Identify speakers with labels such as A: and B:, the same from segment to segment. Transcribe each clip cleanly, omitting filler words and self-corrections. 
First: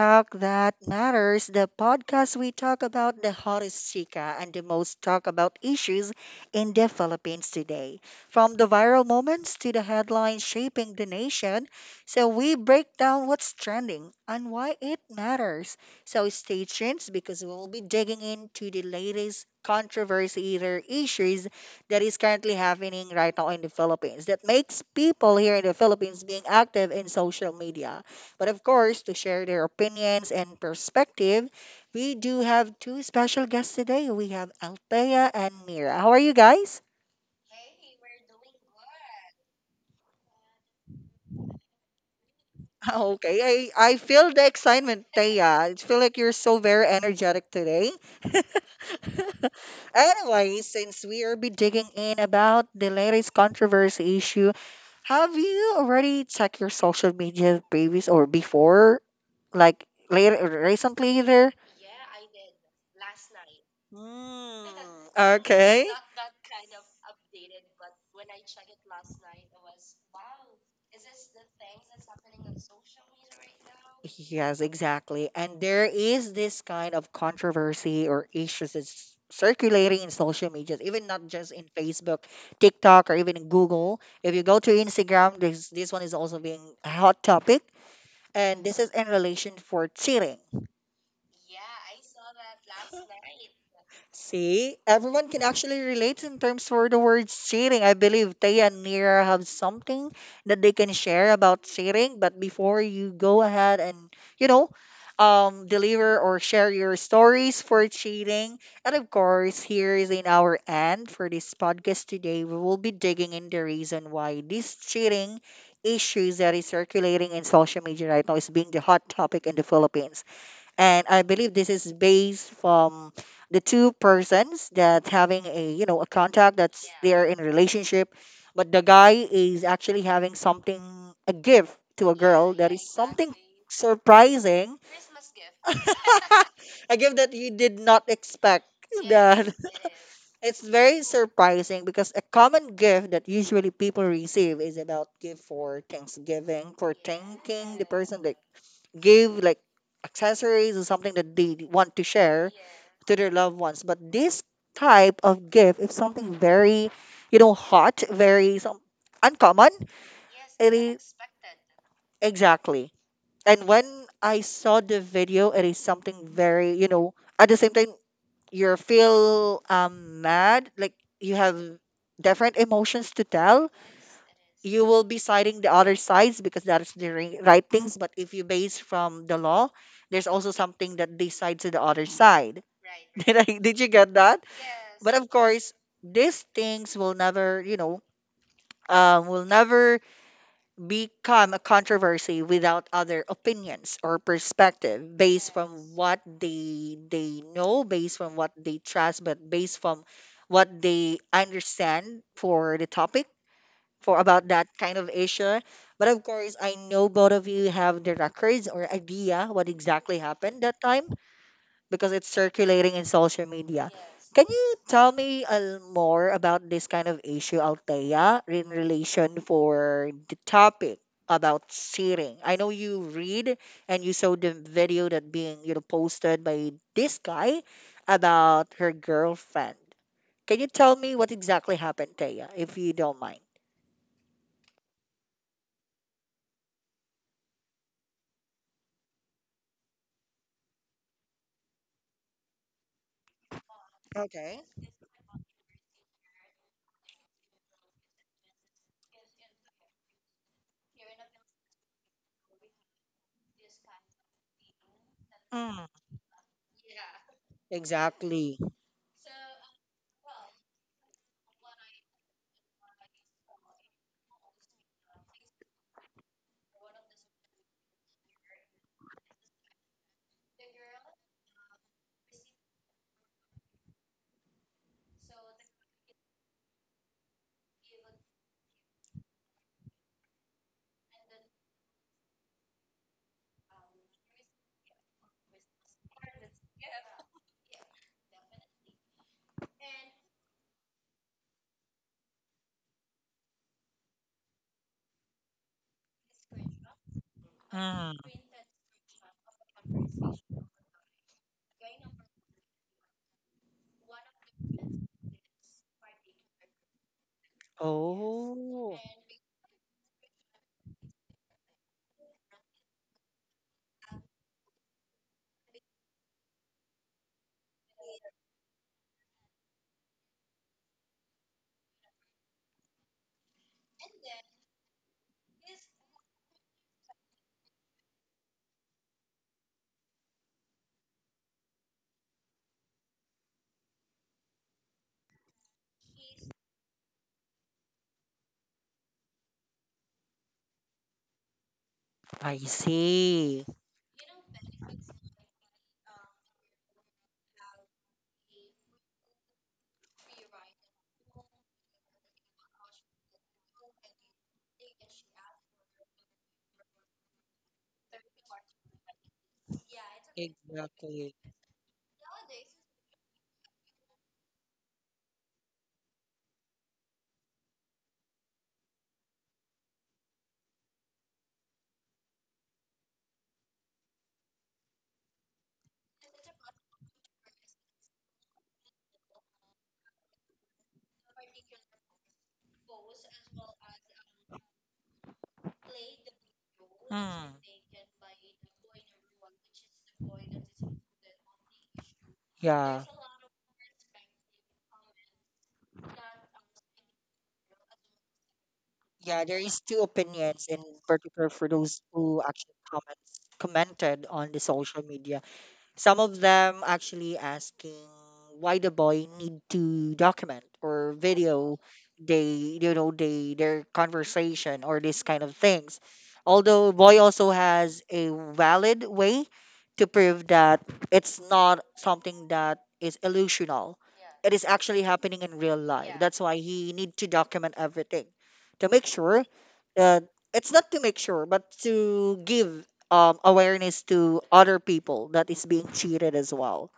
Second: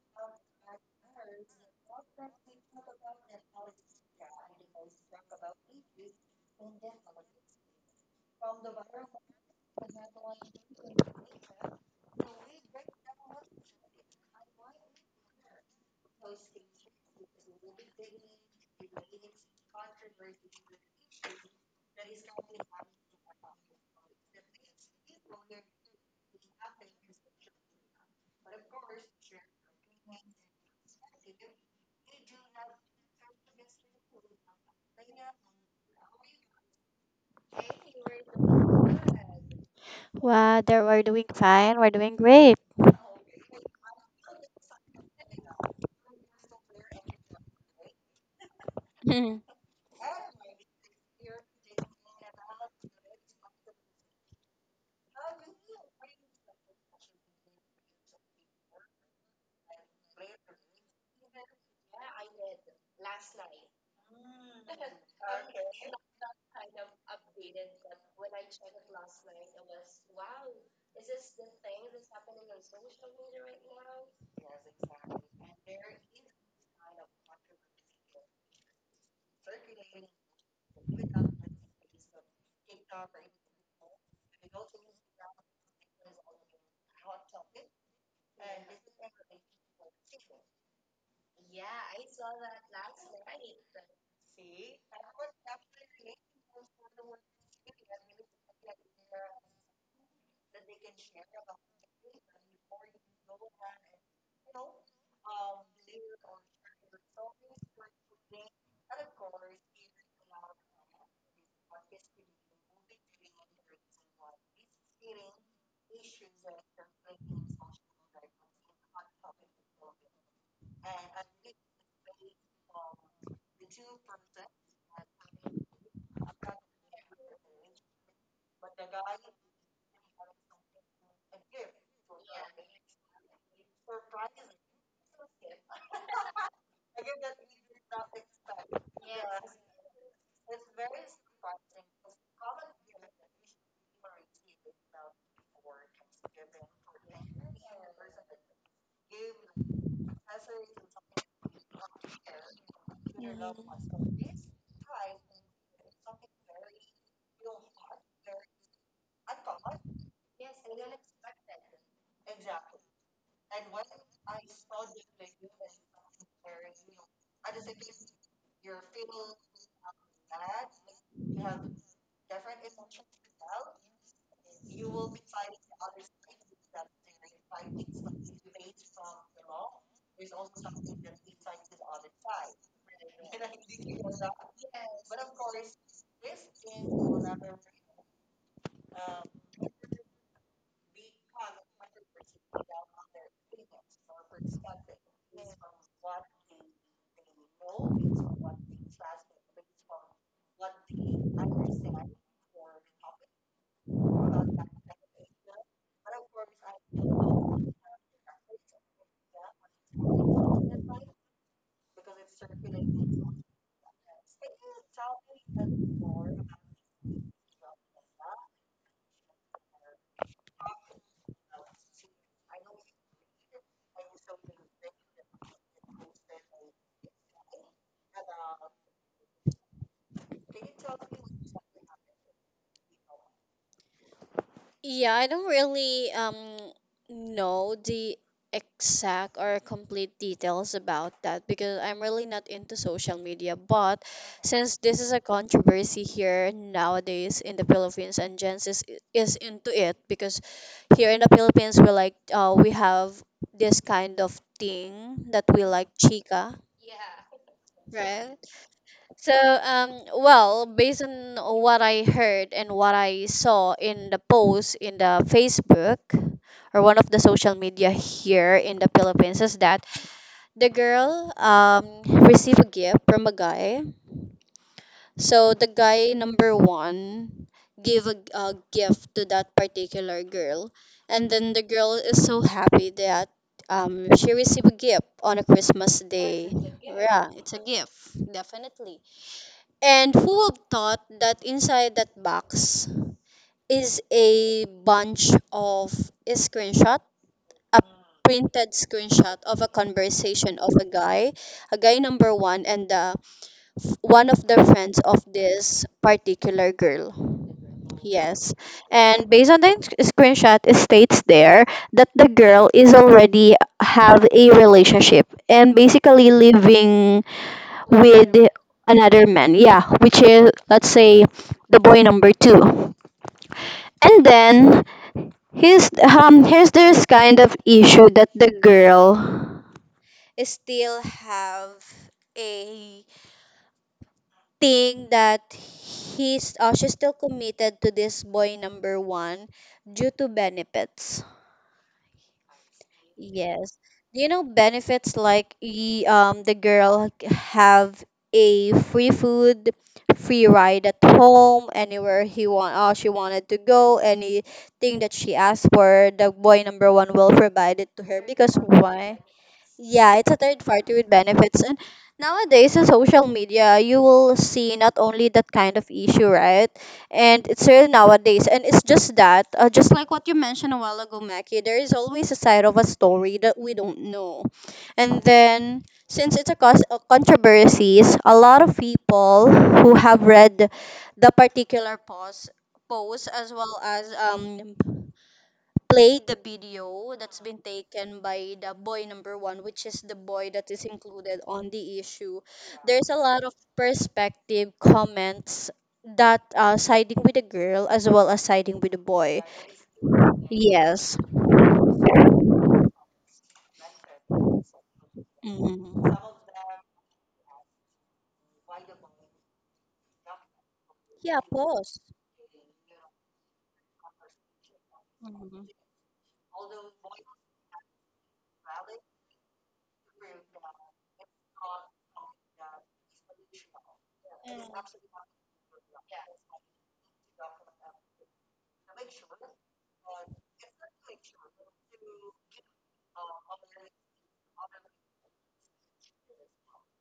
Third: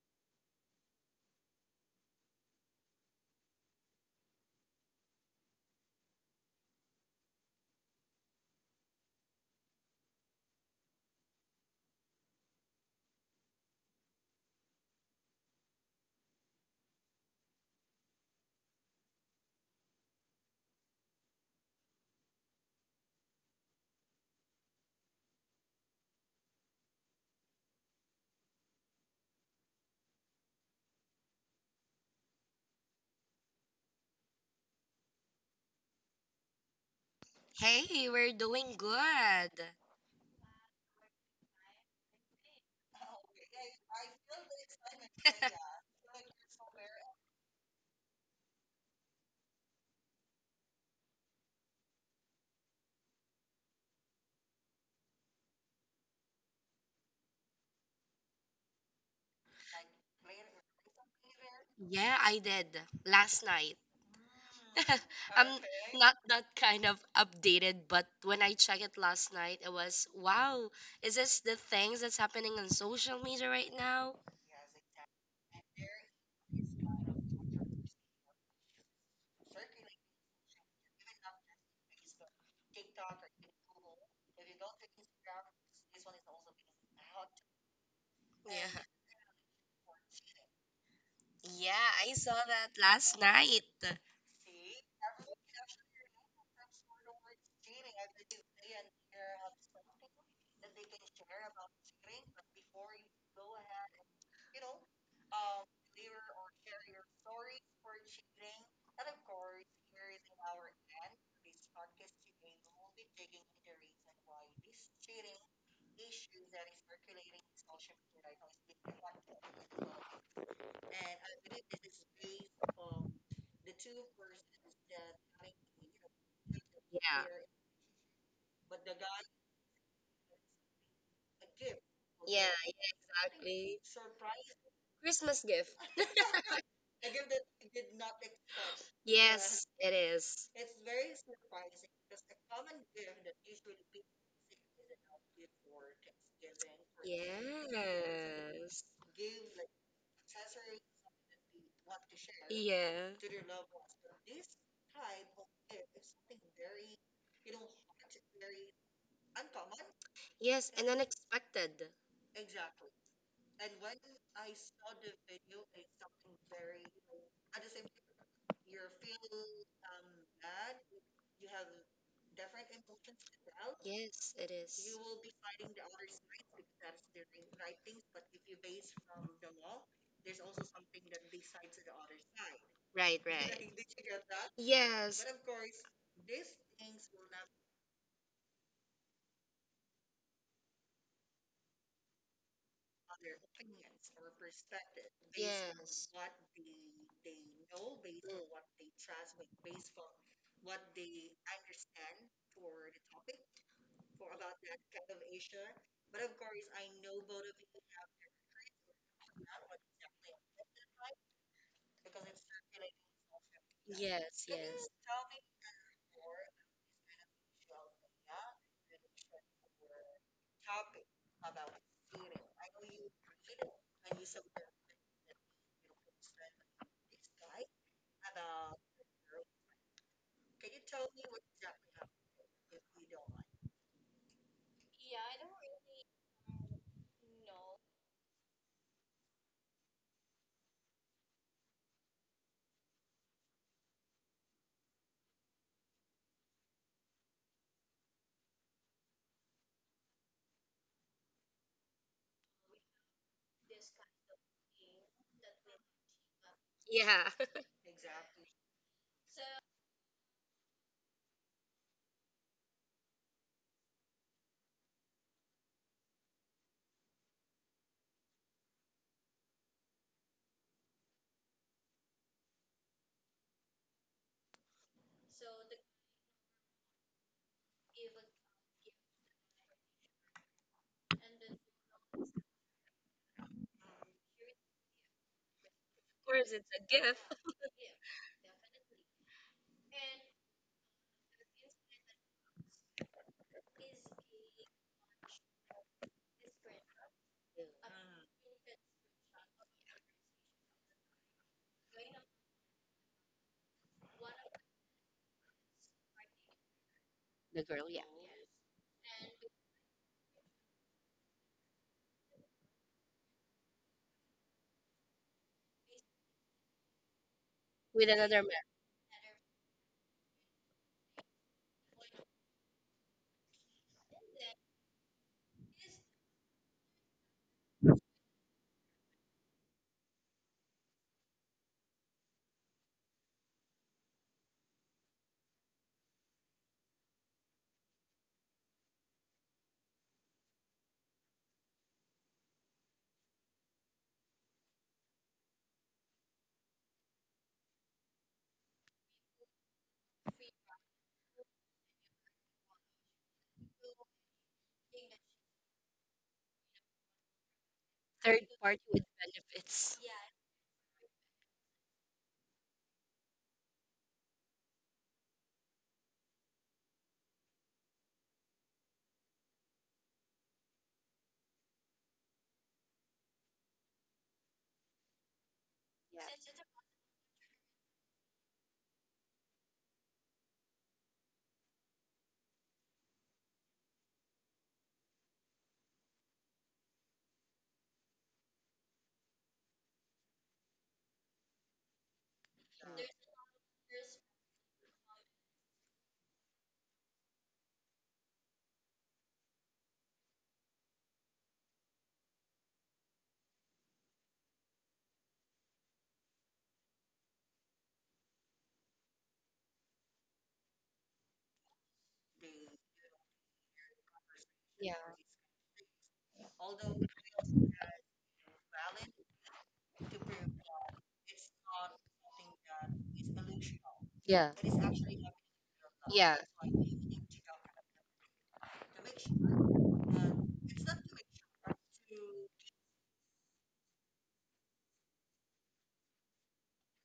A: Talk That Matters, the podcast we talk about the hottest chica and the most talk about issues in the Philippines today. From the viral moments to the headlines shaping the nation. So, we break down what's trending and why it matters. So, stay tuned because we'll be digging into the latest controversy or issues that is currently happening right now in the Philippines that makes people here in the Philippines being active in social media. But of course, to share their opinions and perspective, we do have two special guests today. We have Althea and Mira. How are you guys?
B: Hey, we're doing good.
C: Wow, there we're doing fine. We're doing great.
A: Okay, I feel the excitement, Thea. I feel like you're so very energetic today.
C: Mhm.
A: Anyway, since we are be digging in about the latest controversy issue, have you already checked your social media previous or before, like later recently there?
B: Yeah, I did last night.
A: Hmm.
B: I'm
A: Okay.
B: not that kind of updated, but when I checked it last night, it was wow, is this the things that's happening on social media right now?
A: Yes, exactly. And there is this kind of controversy or issues that's circulating in social media, even not just in Facebook, TikTok, or even in Google. If you go to Instagram, this one is also being a hot topic, and this
B: Yeah.
A: is in relation for cheating.
B: Yeah, I saw that last night.
A: See, everyone can actually relate in terms for the word cheating. I believe Tay and Nira have something that they can share about cheating. But before you go ahead and, you know, deliver or share your stories for cheating, and of course, here is in our end for this podcast today, we will be digging in the reason why this cheating issues that is circulating in social media right now is being the hot topic in the Philippines and I believe this is based from the two persons that having a, you know, a contact that's
B: Yeah.
A: they're in a relationship, but the guy is actually having something a gift to a
B: Yeah,
A: girl
B: yeah,
A: that is something
B: exactly.
A: surprising,
B: Christmas gift.
A: a gift that you did not expect. That
B: Yes, it is.
A: it's very surprising because a common gift that usually people receive is about gift for Thanksgiving, for thanking the person that
B: Yes.
A: give like accessories or something that they want to share
B: Yeah.
A: to their loved ones. But this type of gift is something very, you know, hot, very some uncommon.
B: Yes,
A: It
B: and
A: is
B: unexpected.
A: exactly. And when I saw the video, it is something very, you know, at the same time you feel mad, like you have different emotions to tell,
B: Yes, it
A: you
B: is.
A: will be citing the other sides because that is the right things. But if you base from the law, there's also something that they cite to the other side.
B: Right, right.
A: Did you get that? But
B: Yes,
A: of course, these things will never, you know, will never become a controversy without other opinions or perspective based from
B: yes,
A: what they know, based from what they trust, but based from what they understand for the topic for about that kind of issue. But of course, I know both of you have the records or idea what exactly happened that time because it's circulating in social media.
B: yes.
A: Can you tell me more about this kind of issue, Althea, in relation for the topic about cheating? I know you read and you saw the video that being, you know, posted by this guy about her girlfriend. Can you tell me what exactly happened, Thea, if you don't mind?
C: Yeah, I don't really know the exact or complete details about that because I'm really not into social media. But
A: Okay.
C: since this is a controversy here nowadays in the Philippines and Jens is into it because here in the Philippines we like we have this kind of thing that we like
A: Mm,
C: chica,
B: Yeah, of
C: right?
A: exactly.
C: So, um, well, based on what I heard and what I saw in the post in the Facebook or one of the social media here in the Philippines is that the girl received a gift from a guy. So the guy number one gave a gift to that particular girl, and then the girl is so happy that she received a gift on a Christmas day.
B: course, it's a gift.
C: Yeah, it's a gift, definitely. And who would thought that inside that box is a bunch of a screenshot, a
A: Mm.
C: printed screenshot of a conversation of a guy number one, and one of the friends of this particular girl.
B: The girl, yeah.
C: Yes.
A: Oh,
C: And based on the screenshot, it states there that the girl is already have a relationship and basically living
B: With
C: with
B: another man.
C: another man. Yeah, which is let's say the boy number two. And then here's this kind of issue that the girl still have a thing that he's she's still committed to this boy number one due to benefits.
A: I see.
C: Yes. You know, benefits like the girl have a free food, free ride at home, anywhere he want, she wanted to go, anything that she asked for, the boy number one will provide it to her.
B: Third
C: Because
B: party with
C: why?
B: benefits.
C: Yeah, it's a
A: Exactly.
C: third party with benefits. And nowadays in social media, you will see not only that kind of issue, right? And it's real nowadays. And it's just that, just like what you mentioned a while ago, Mackie, there is always a side of a story that we don't know. And then, since it's a cause controversies, a lot of people who have read the particular post as well as play the video that's
A: Hmm.
C: been taken by the boy number one, which is the boy that is included on the issue.
A: Yeah.
C: There's a lot of perspective comments that siding with the girl as well as siding with the boy.
A: Yeah, there is two opinions in
C: Yes.
A: particular for those who actually comments commented on the social media.
C: Mhm.
A: Some of them actually asking why the boy need to document or
C: Yeah,
A: video
C: pause.
A: they, you know, they their conversation
B: Yeah.
A: or this kind of
C: Mhm.
A: things. Although boy also has a valid way to prove that it's not something that is illusional,
B: Yeah.
A: it is actually
B: Yeah.
A: happening in real life. That's why he need to document everything to make sure that it's not to make sure, but to give awareness to other people that is being cheated as well.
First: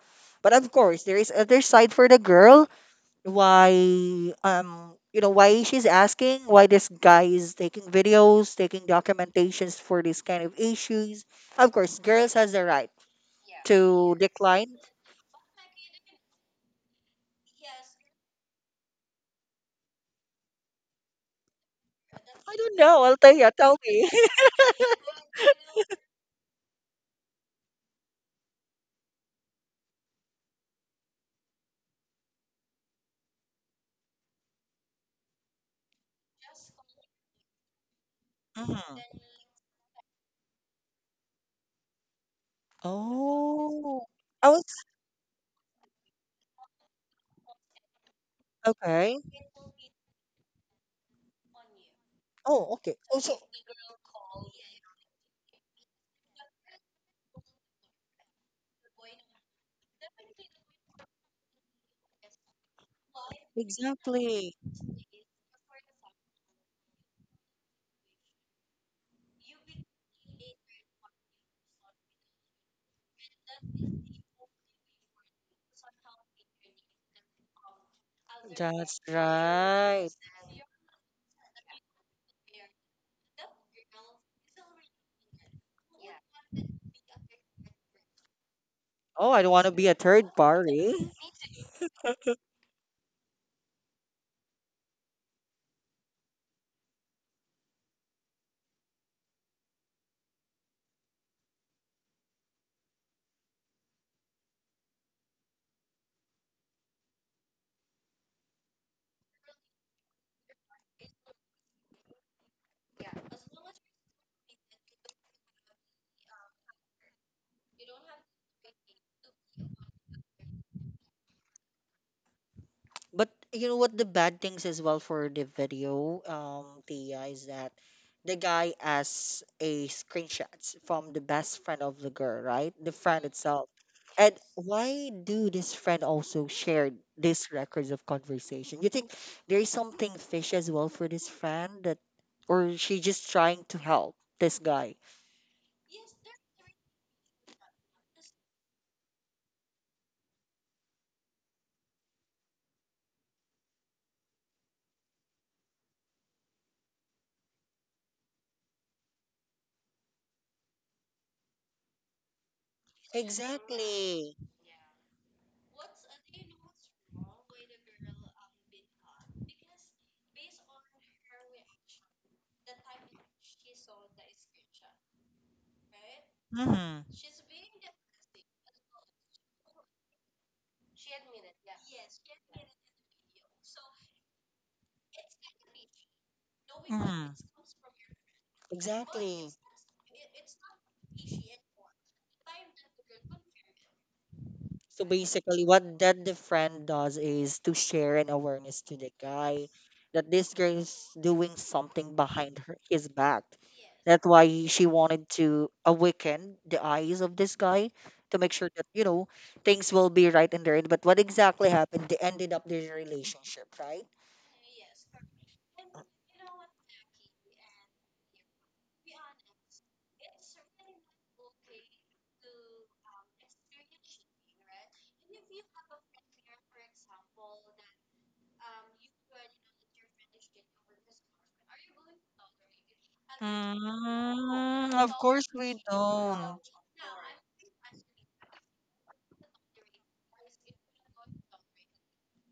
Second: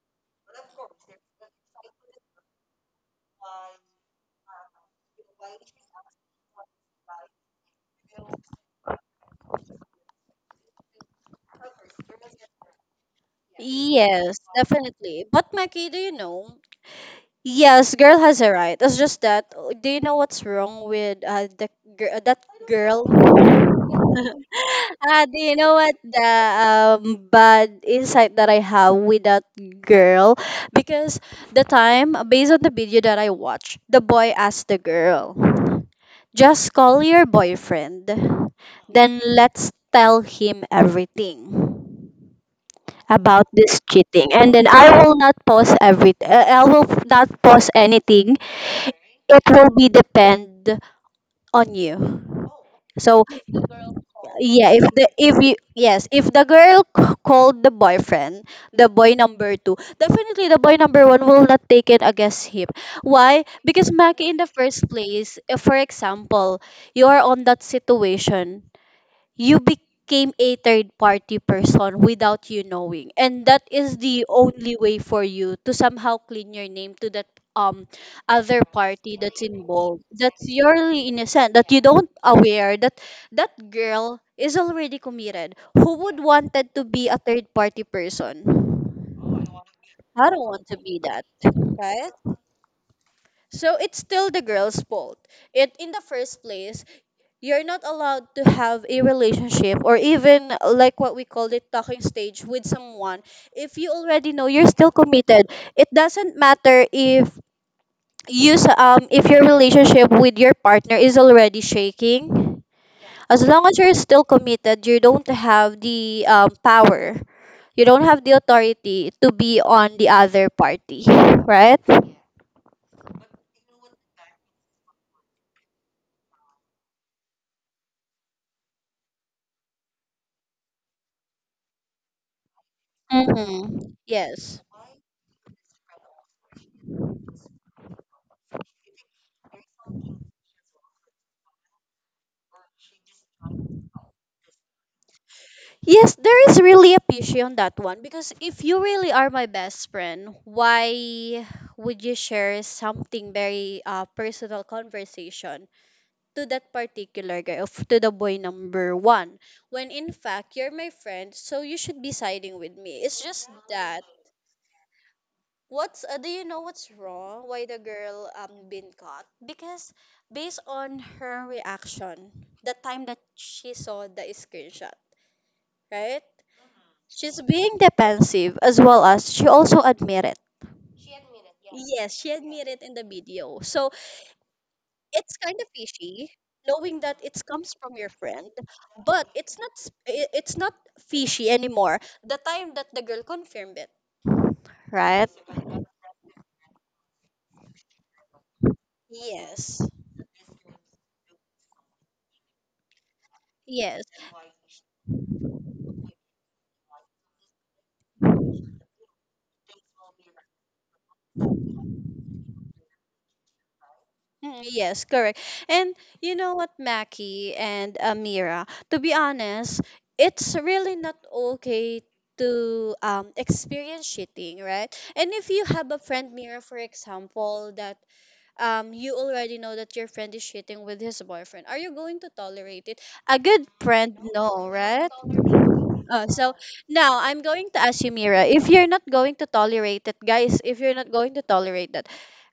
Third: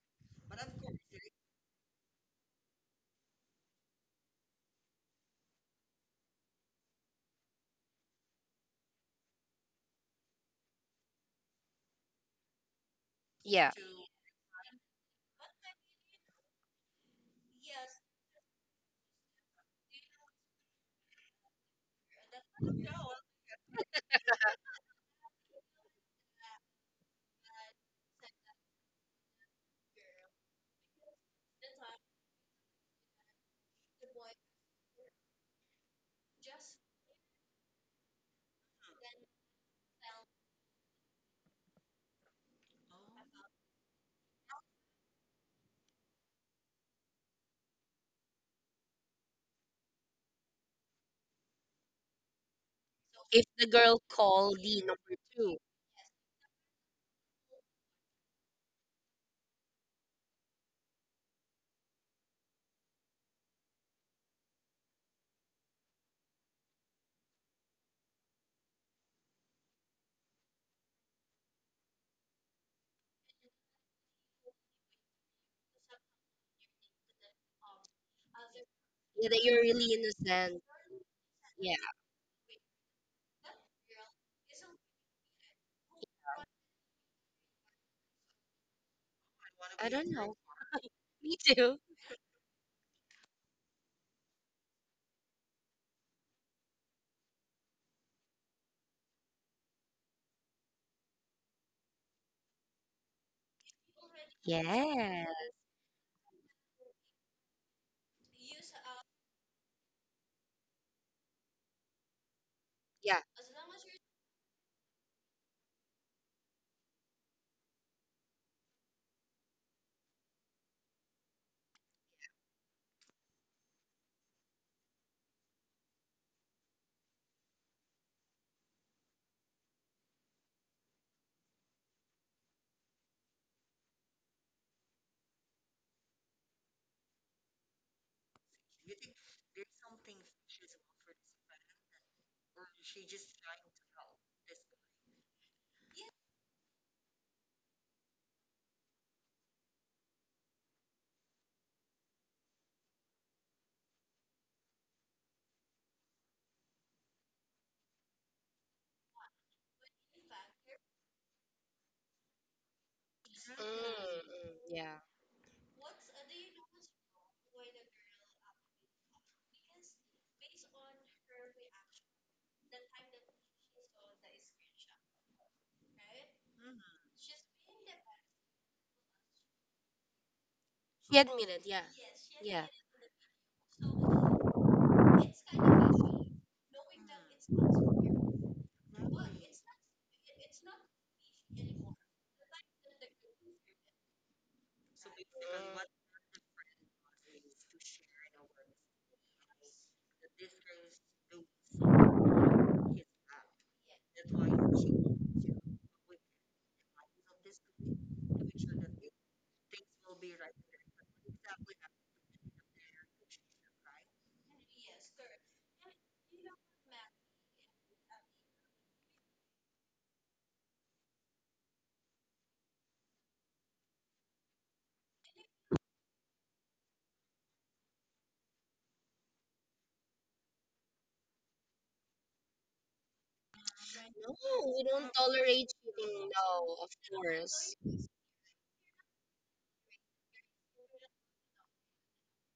A: But of course, there is other side for the girl. Why, you know, why she's asking why this guy is taking videos, taking documentations for this kind of issues. Of course, girls has the right
B: Yeah.
A: to
C: Yes,
A: decline.
C: definitely. But Mackie, do you know? Yes, girl has a right. It's just that, do you know what's wrong with that
A: I don't know.
C: girl?
A: I'll tell you. Tell me.
C: Ah, do you know what the bad insight that I have with that girl? Because the time, based on the video that I watched, the boy asked the girl, just call your boyfriend, then
A: Mhm.
C: let's tell him everything about this
A: Oh,
C: cheating,
A: I
C: and
A: was
C: then I will not post anything.
A: okay.
C: It will be depend on you.
A: Oh, okay. Oh,
C: So
A: so
C: yeah, if the if you yes if the girl called the boyfriend, the boy number two, definitely the boy number one will not take it against him. Why? Because Maki, in the
A: exactly.
C: first place, if for example you are on that situation, you became a third party person without you knowing, and that is the only way for you to somehow clean your name to that um other
A: That's
C: party
B: Yeah, that
C: that's
B: you're really
C: involved,
A: right.
C: that's
B: innocent.
C: purely innocent, that
B: Yeah.
C: you don't aware that that girl is already committed. Who would wanted to be a third party person?
A: Oh, I don't want to be
B: I
A: a
B: don't
C: I
A: third
B: know.
C: don't want to
A: party.
C: be that,
B: Me too.
C: right? So it's still the girl's fault. It in the first place, you're not allowed to have a relationship or even, like what we called it, talking stage with someone if you already know you're still
B: Yeah.
C: committed. It doesn't matter if if your relationship with your partner is already shaking.
B: Yeah.
C: As long as you're still committed, you don't have the power, you don't have the authority to be on the other party, right?
A: But you know what the bad things as well for the video, Tia, is that the guy has a screenshots from the best friend of the girl, right? The friend itself.
C: Mm-hmm.
A: And
C: Yes.
A: why do this friend also share these records of conversation? You think there is something fish as well for this friend that, or she just trying to help this guy?
C: Yes, there is really a pishy on that one, because if you really are my best friend, why would you share something very personal conversation to that particular guy of to the boy number one, when in fact you're my friend, so you should be siding with me. It's just
B: Mm,
C: that,
A: Exactly.
B: mm, Yeah.
C: what's do you know what's wrong? Why the girl been caught? Because based on her reaction, the time that she saw the screenshot, right?
A: Mm-hmm.
C: She's being defensive as well as she also admitted.
B: He admitted, yeah.
C: Yes, she
B: Yeah.
C: admitted in the video. So it's kind of fishy, knowing that it
A: Mm-hmm.
C: comes from your friend, but
A: Exactly.
C: it's not fishy anymore. The time that the girl confirmed it.
A: So
C: Right?
A: basically,
B: Mm.
A: what that the friend does is to share an awareness to the guy
C: Yes.
A: that this girl is doing something behind her, his back.
C: Yes.
A: That's why she wanted to awaken the eyes of this guy to make sure that, you know, things will be right in their end. But what exactly happened? They ended up their relationship, right?
C: Mm, yes, correct. And you know what, Mackie and Amira, to be honest, it's really not okay to experience cheating, right? And if you have a friend, Mira, for example, that you already know that your friend is cheating with his boyfriend, are you going to tolerate it? A good friend,
B: No,
C: no,
B: we
A: Mm,
B: don't
C: right?
A: of course
B: tolerate
A: we
B: cheating.
C: So
A: don't.
B: No, of
C: now I'm going
B: course.
C: to ask you, Mira, if you're not going to tolerate it, guys, if you're not going to tolerate that,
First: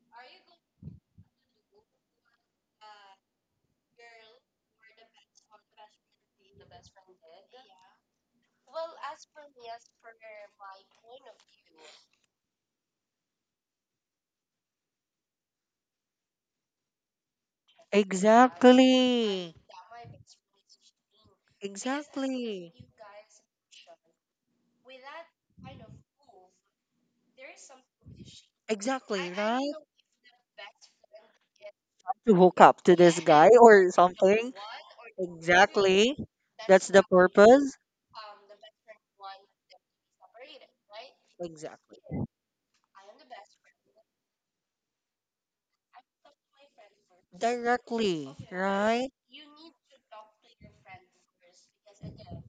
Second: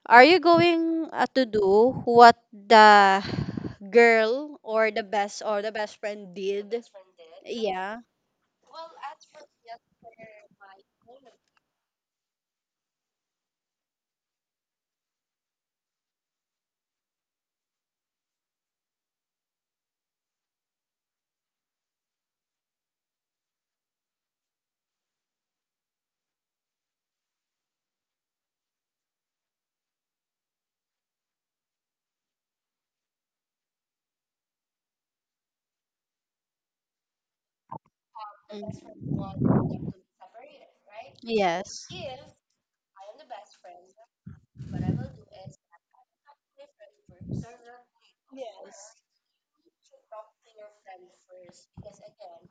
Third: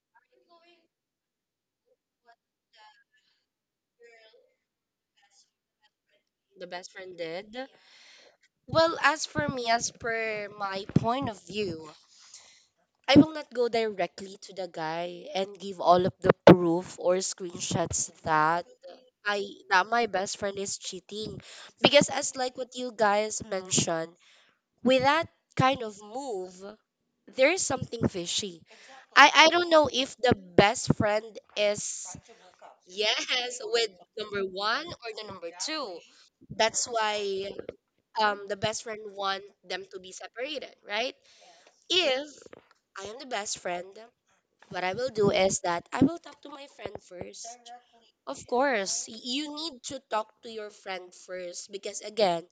C: are you going to do what the girl or the best friend
B: The
C: did?
B: best friend did.
C: Yeah.
B: Well, as for me, as per my point of view, I will not go directly to the guy and give all of the proof or screenshots that I
A: Exactly.
B: that my best friend is cheating. Because as like
A: Exactly.
B: what you guys mentioned, with that kind of move, there is something fishy.
A: Exactly,
B: I don't
A: right?
B: know if the best friend is
A: To hook up to this guy
B: yes with
A: or
B: number
A: something.
B: 1 or the number 2.
A: Exactly.
B: That's
A: That's the
B: why
A: purpose.
B: the best friend want them
C: Mm.
B: to be separated, right?
C: Yes.
A: Exactly.
B: If I am the best friend, what I will do is that I will talk to my friend first.
A: Directly,
B: Of
C: Yes.
B: course,
A: right?
B: you need to talk to your friend first because again,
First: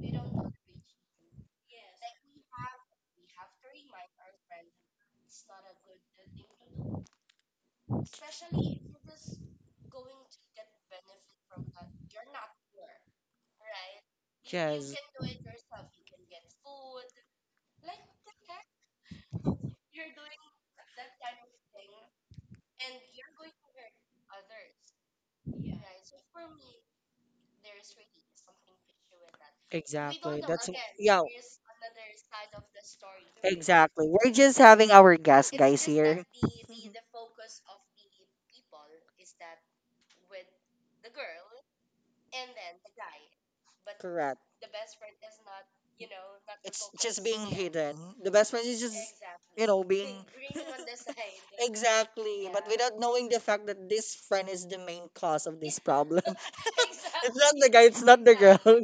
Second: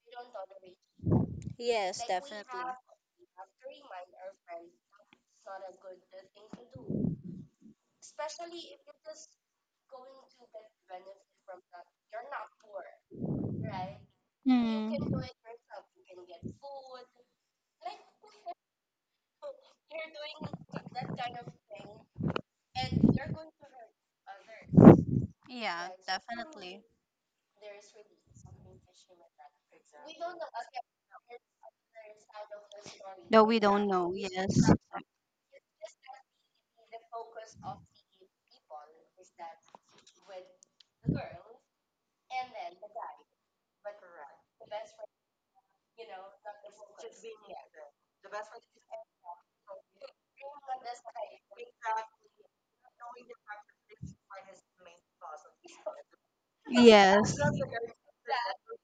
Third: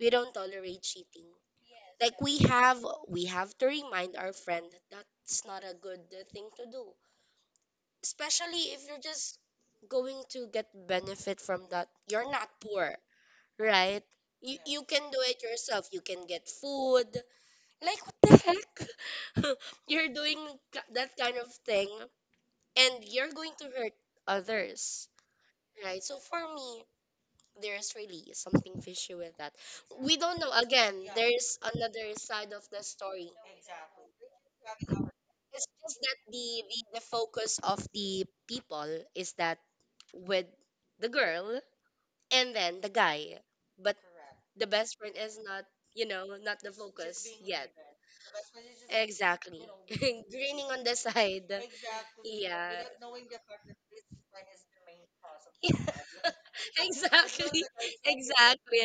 B: we don't tolerate cheating.
C: Yes,
B: Like
C: definitely.
B: we have to remind our friend that that's not a good thing to do. Especially if you're just going to get benefit from that. You're not poor, right? You
A: Yes.
C: Mm.
B: can do it yourself. You can get food, like, what the heck? You're doing that kind of thing and you're going to hurt others,
C: Yeah,
B: right? So for
C: definitely.
B: me, there's really something fishy with that. We don't
A: Exactly.
B: know.
A: That's
B: Again, Yeah.
A: yeah.
B: there's another side of the story.
C: Though we don't
A: Exactly.
C: know,
A: We're just
C: yes.
A: having our gas guys
B: Is that
A: here.
B: the focus of the people is that with the girl and then the guy. But
A: Correct.
B: the best friend is not, you know, not the
A: It's just
B: focus
A: being
B: yet.
A: hidden. The best friend is just,
B: Exactly.
A: you know, being
B: Grinning on the side.
A: Exactly. But
B: Yeah.
A: without knowing the fact that this friend is the main cause of
B: Yeah.
A: this problem. It's
C: Yes.
A: not
B: Exactly.
A: the guy, it's not the girl.
B: Exactly.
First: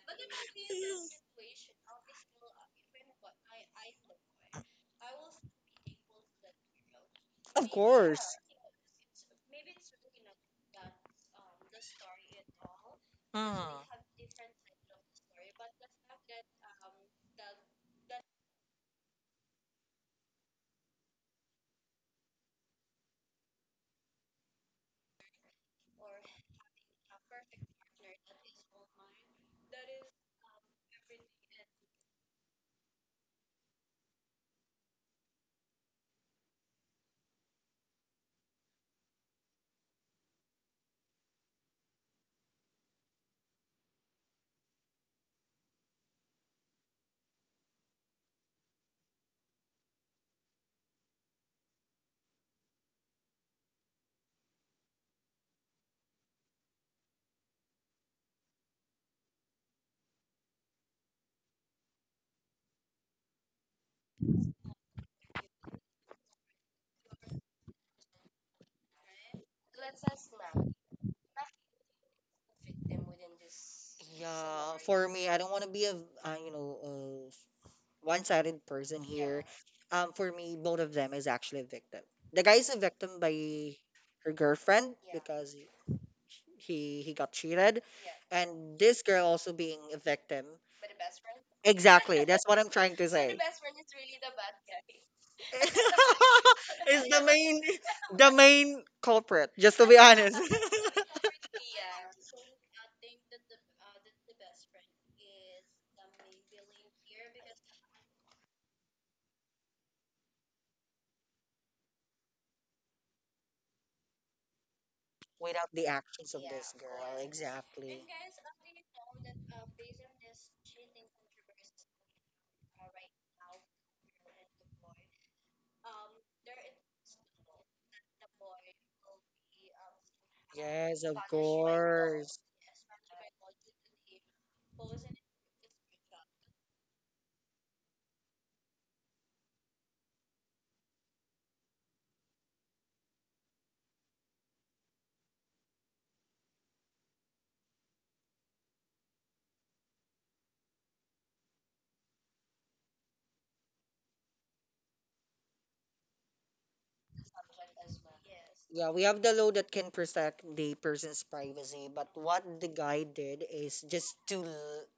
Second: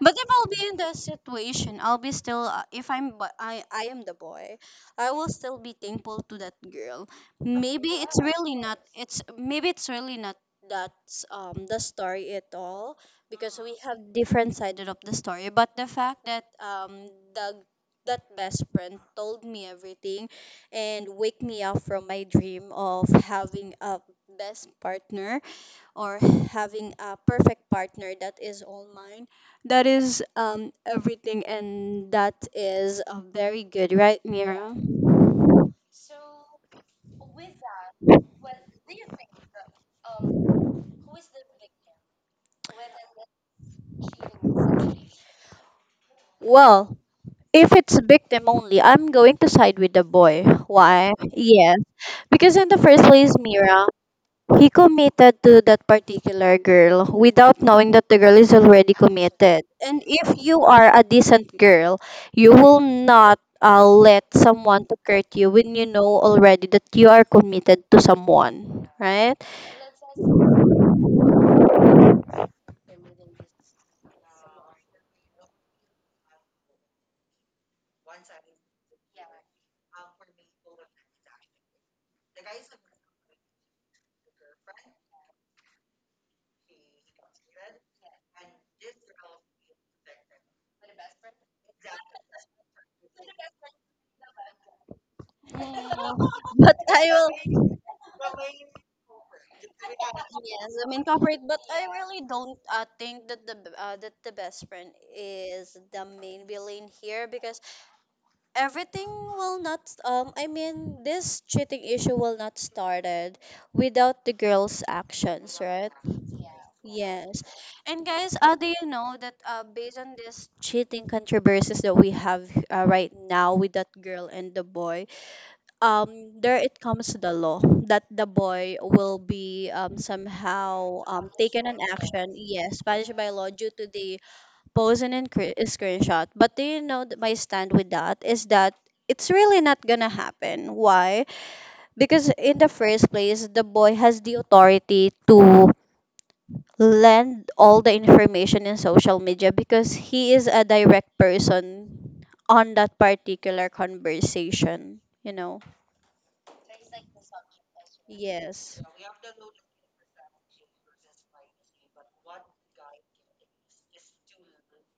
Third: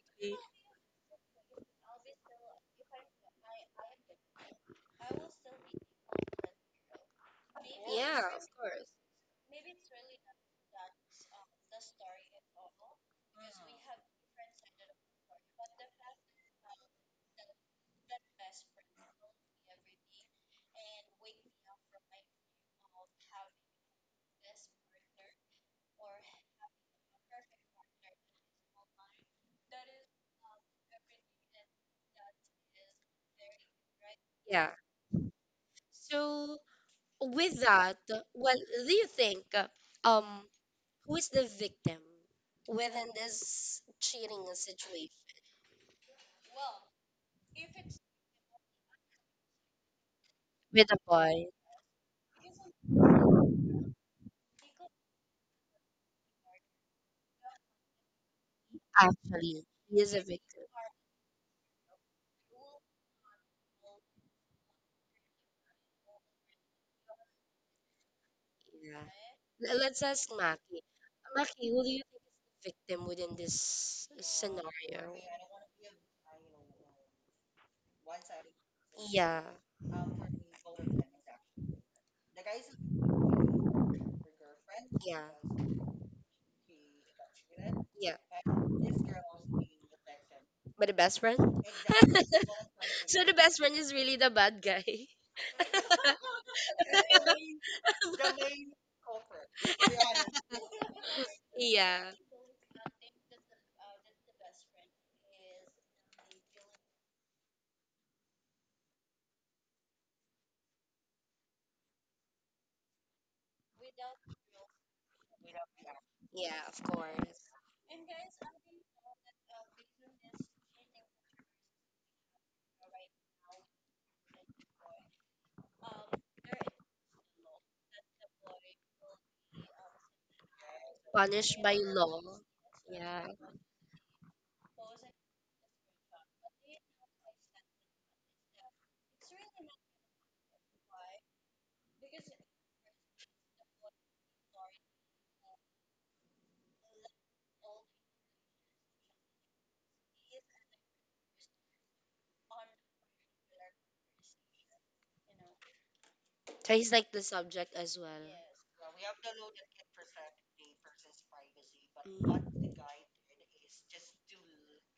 C: But if I'll be in the situation, I'll be still. If I'm, but I am the boy. I will still be thankful to that girl.
A: Of
C: Maybe it's
B: Yeah,
A: course.
B: of
C: really not.
B: course.
C: It's maybe it's really not that the story at all, because we
A: Mm.
C: have different sided of the story. But the fact that the that best friend told me everything and wake me up from my dream of having a best partner, or having a perfect partner that is all mine, that is everything, and that is very good, right,
B: Yeah.
C: Mira?
B: So with that, well, do you think um who is the victim within this cheating situation?
C: Well, if it's victim only, I'm going to side with the boy.
B: With the
C: Why?
B: boy,
C: Yes. Because in the first place, Mira, he committed to that particular girl without knowing that the girl is already committed.
B: actually, he
C: And
B: is a
C: if
B: victim.
C: you are a decent girl, you will not let someone to hurt you when you know already that you are committed to someone,
B: Yeah.
C: right?
B: Let's ask Mac. Maki, who do you think is the victim within this
A: Yeah, for
B: scenario?
A: me, I don't want to be a you know, one-sided person here.
B: Yeah.
A: For me, both of them is actually a victim. The guy is a victim by her girlfriend because
B: Yeah.
A: he got cheated
B: Yeah.
A: and this girl also being a victim.
B: But the best friend?
A: Exactly, that's what I'm trying to
B: So the
A: say.
B: best friend is really the bad guy.
C: Yeah. But
A: Is the
C: I will,
A: main, the main culprit, just to be honest.
C: yes, I mean corporate. But I
B: yeah.
C: really don't think that the best friend is the main villain here, because everything will not this cheating issue will not started without the girl's actions,
A: Without the
C: right?
A: actions of
B: Yeah,
A: this
B: of
A: girl,
C: Yes.
B: course.
C: And
A: exactly.
C: guys, do you know that, based on this cheating controversies that we have right now with that girl and the boy, um there it comes to the law that the boy will be um somehow
A: Yes, of
C: um
B: Punished
C: taken
B: by
C: an
B: law.
C: action,
A: course.
C: yes, punished
B: Yeah.
C: by law due to the post and screenshot. But do you know that my stand with that is that it's really not gonna happen. Why? Because in the first place, the boy has the authority to lend all the information in social media, because he is a direct person on that particular conversation. You know?
B: So he's like the subject as well.
C: Yes.
A: Yeah, we have the law that can protect the person's privacy, but what the
B: Mm.
A: guy did is just to,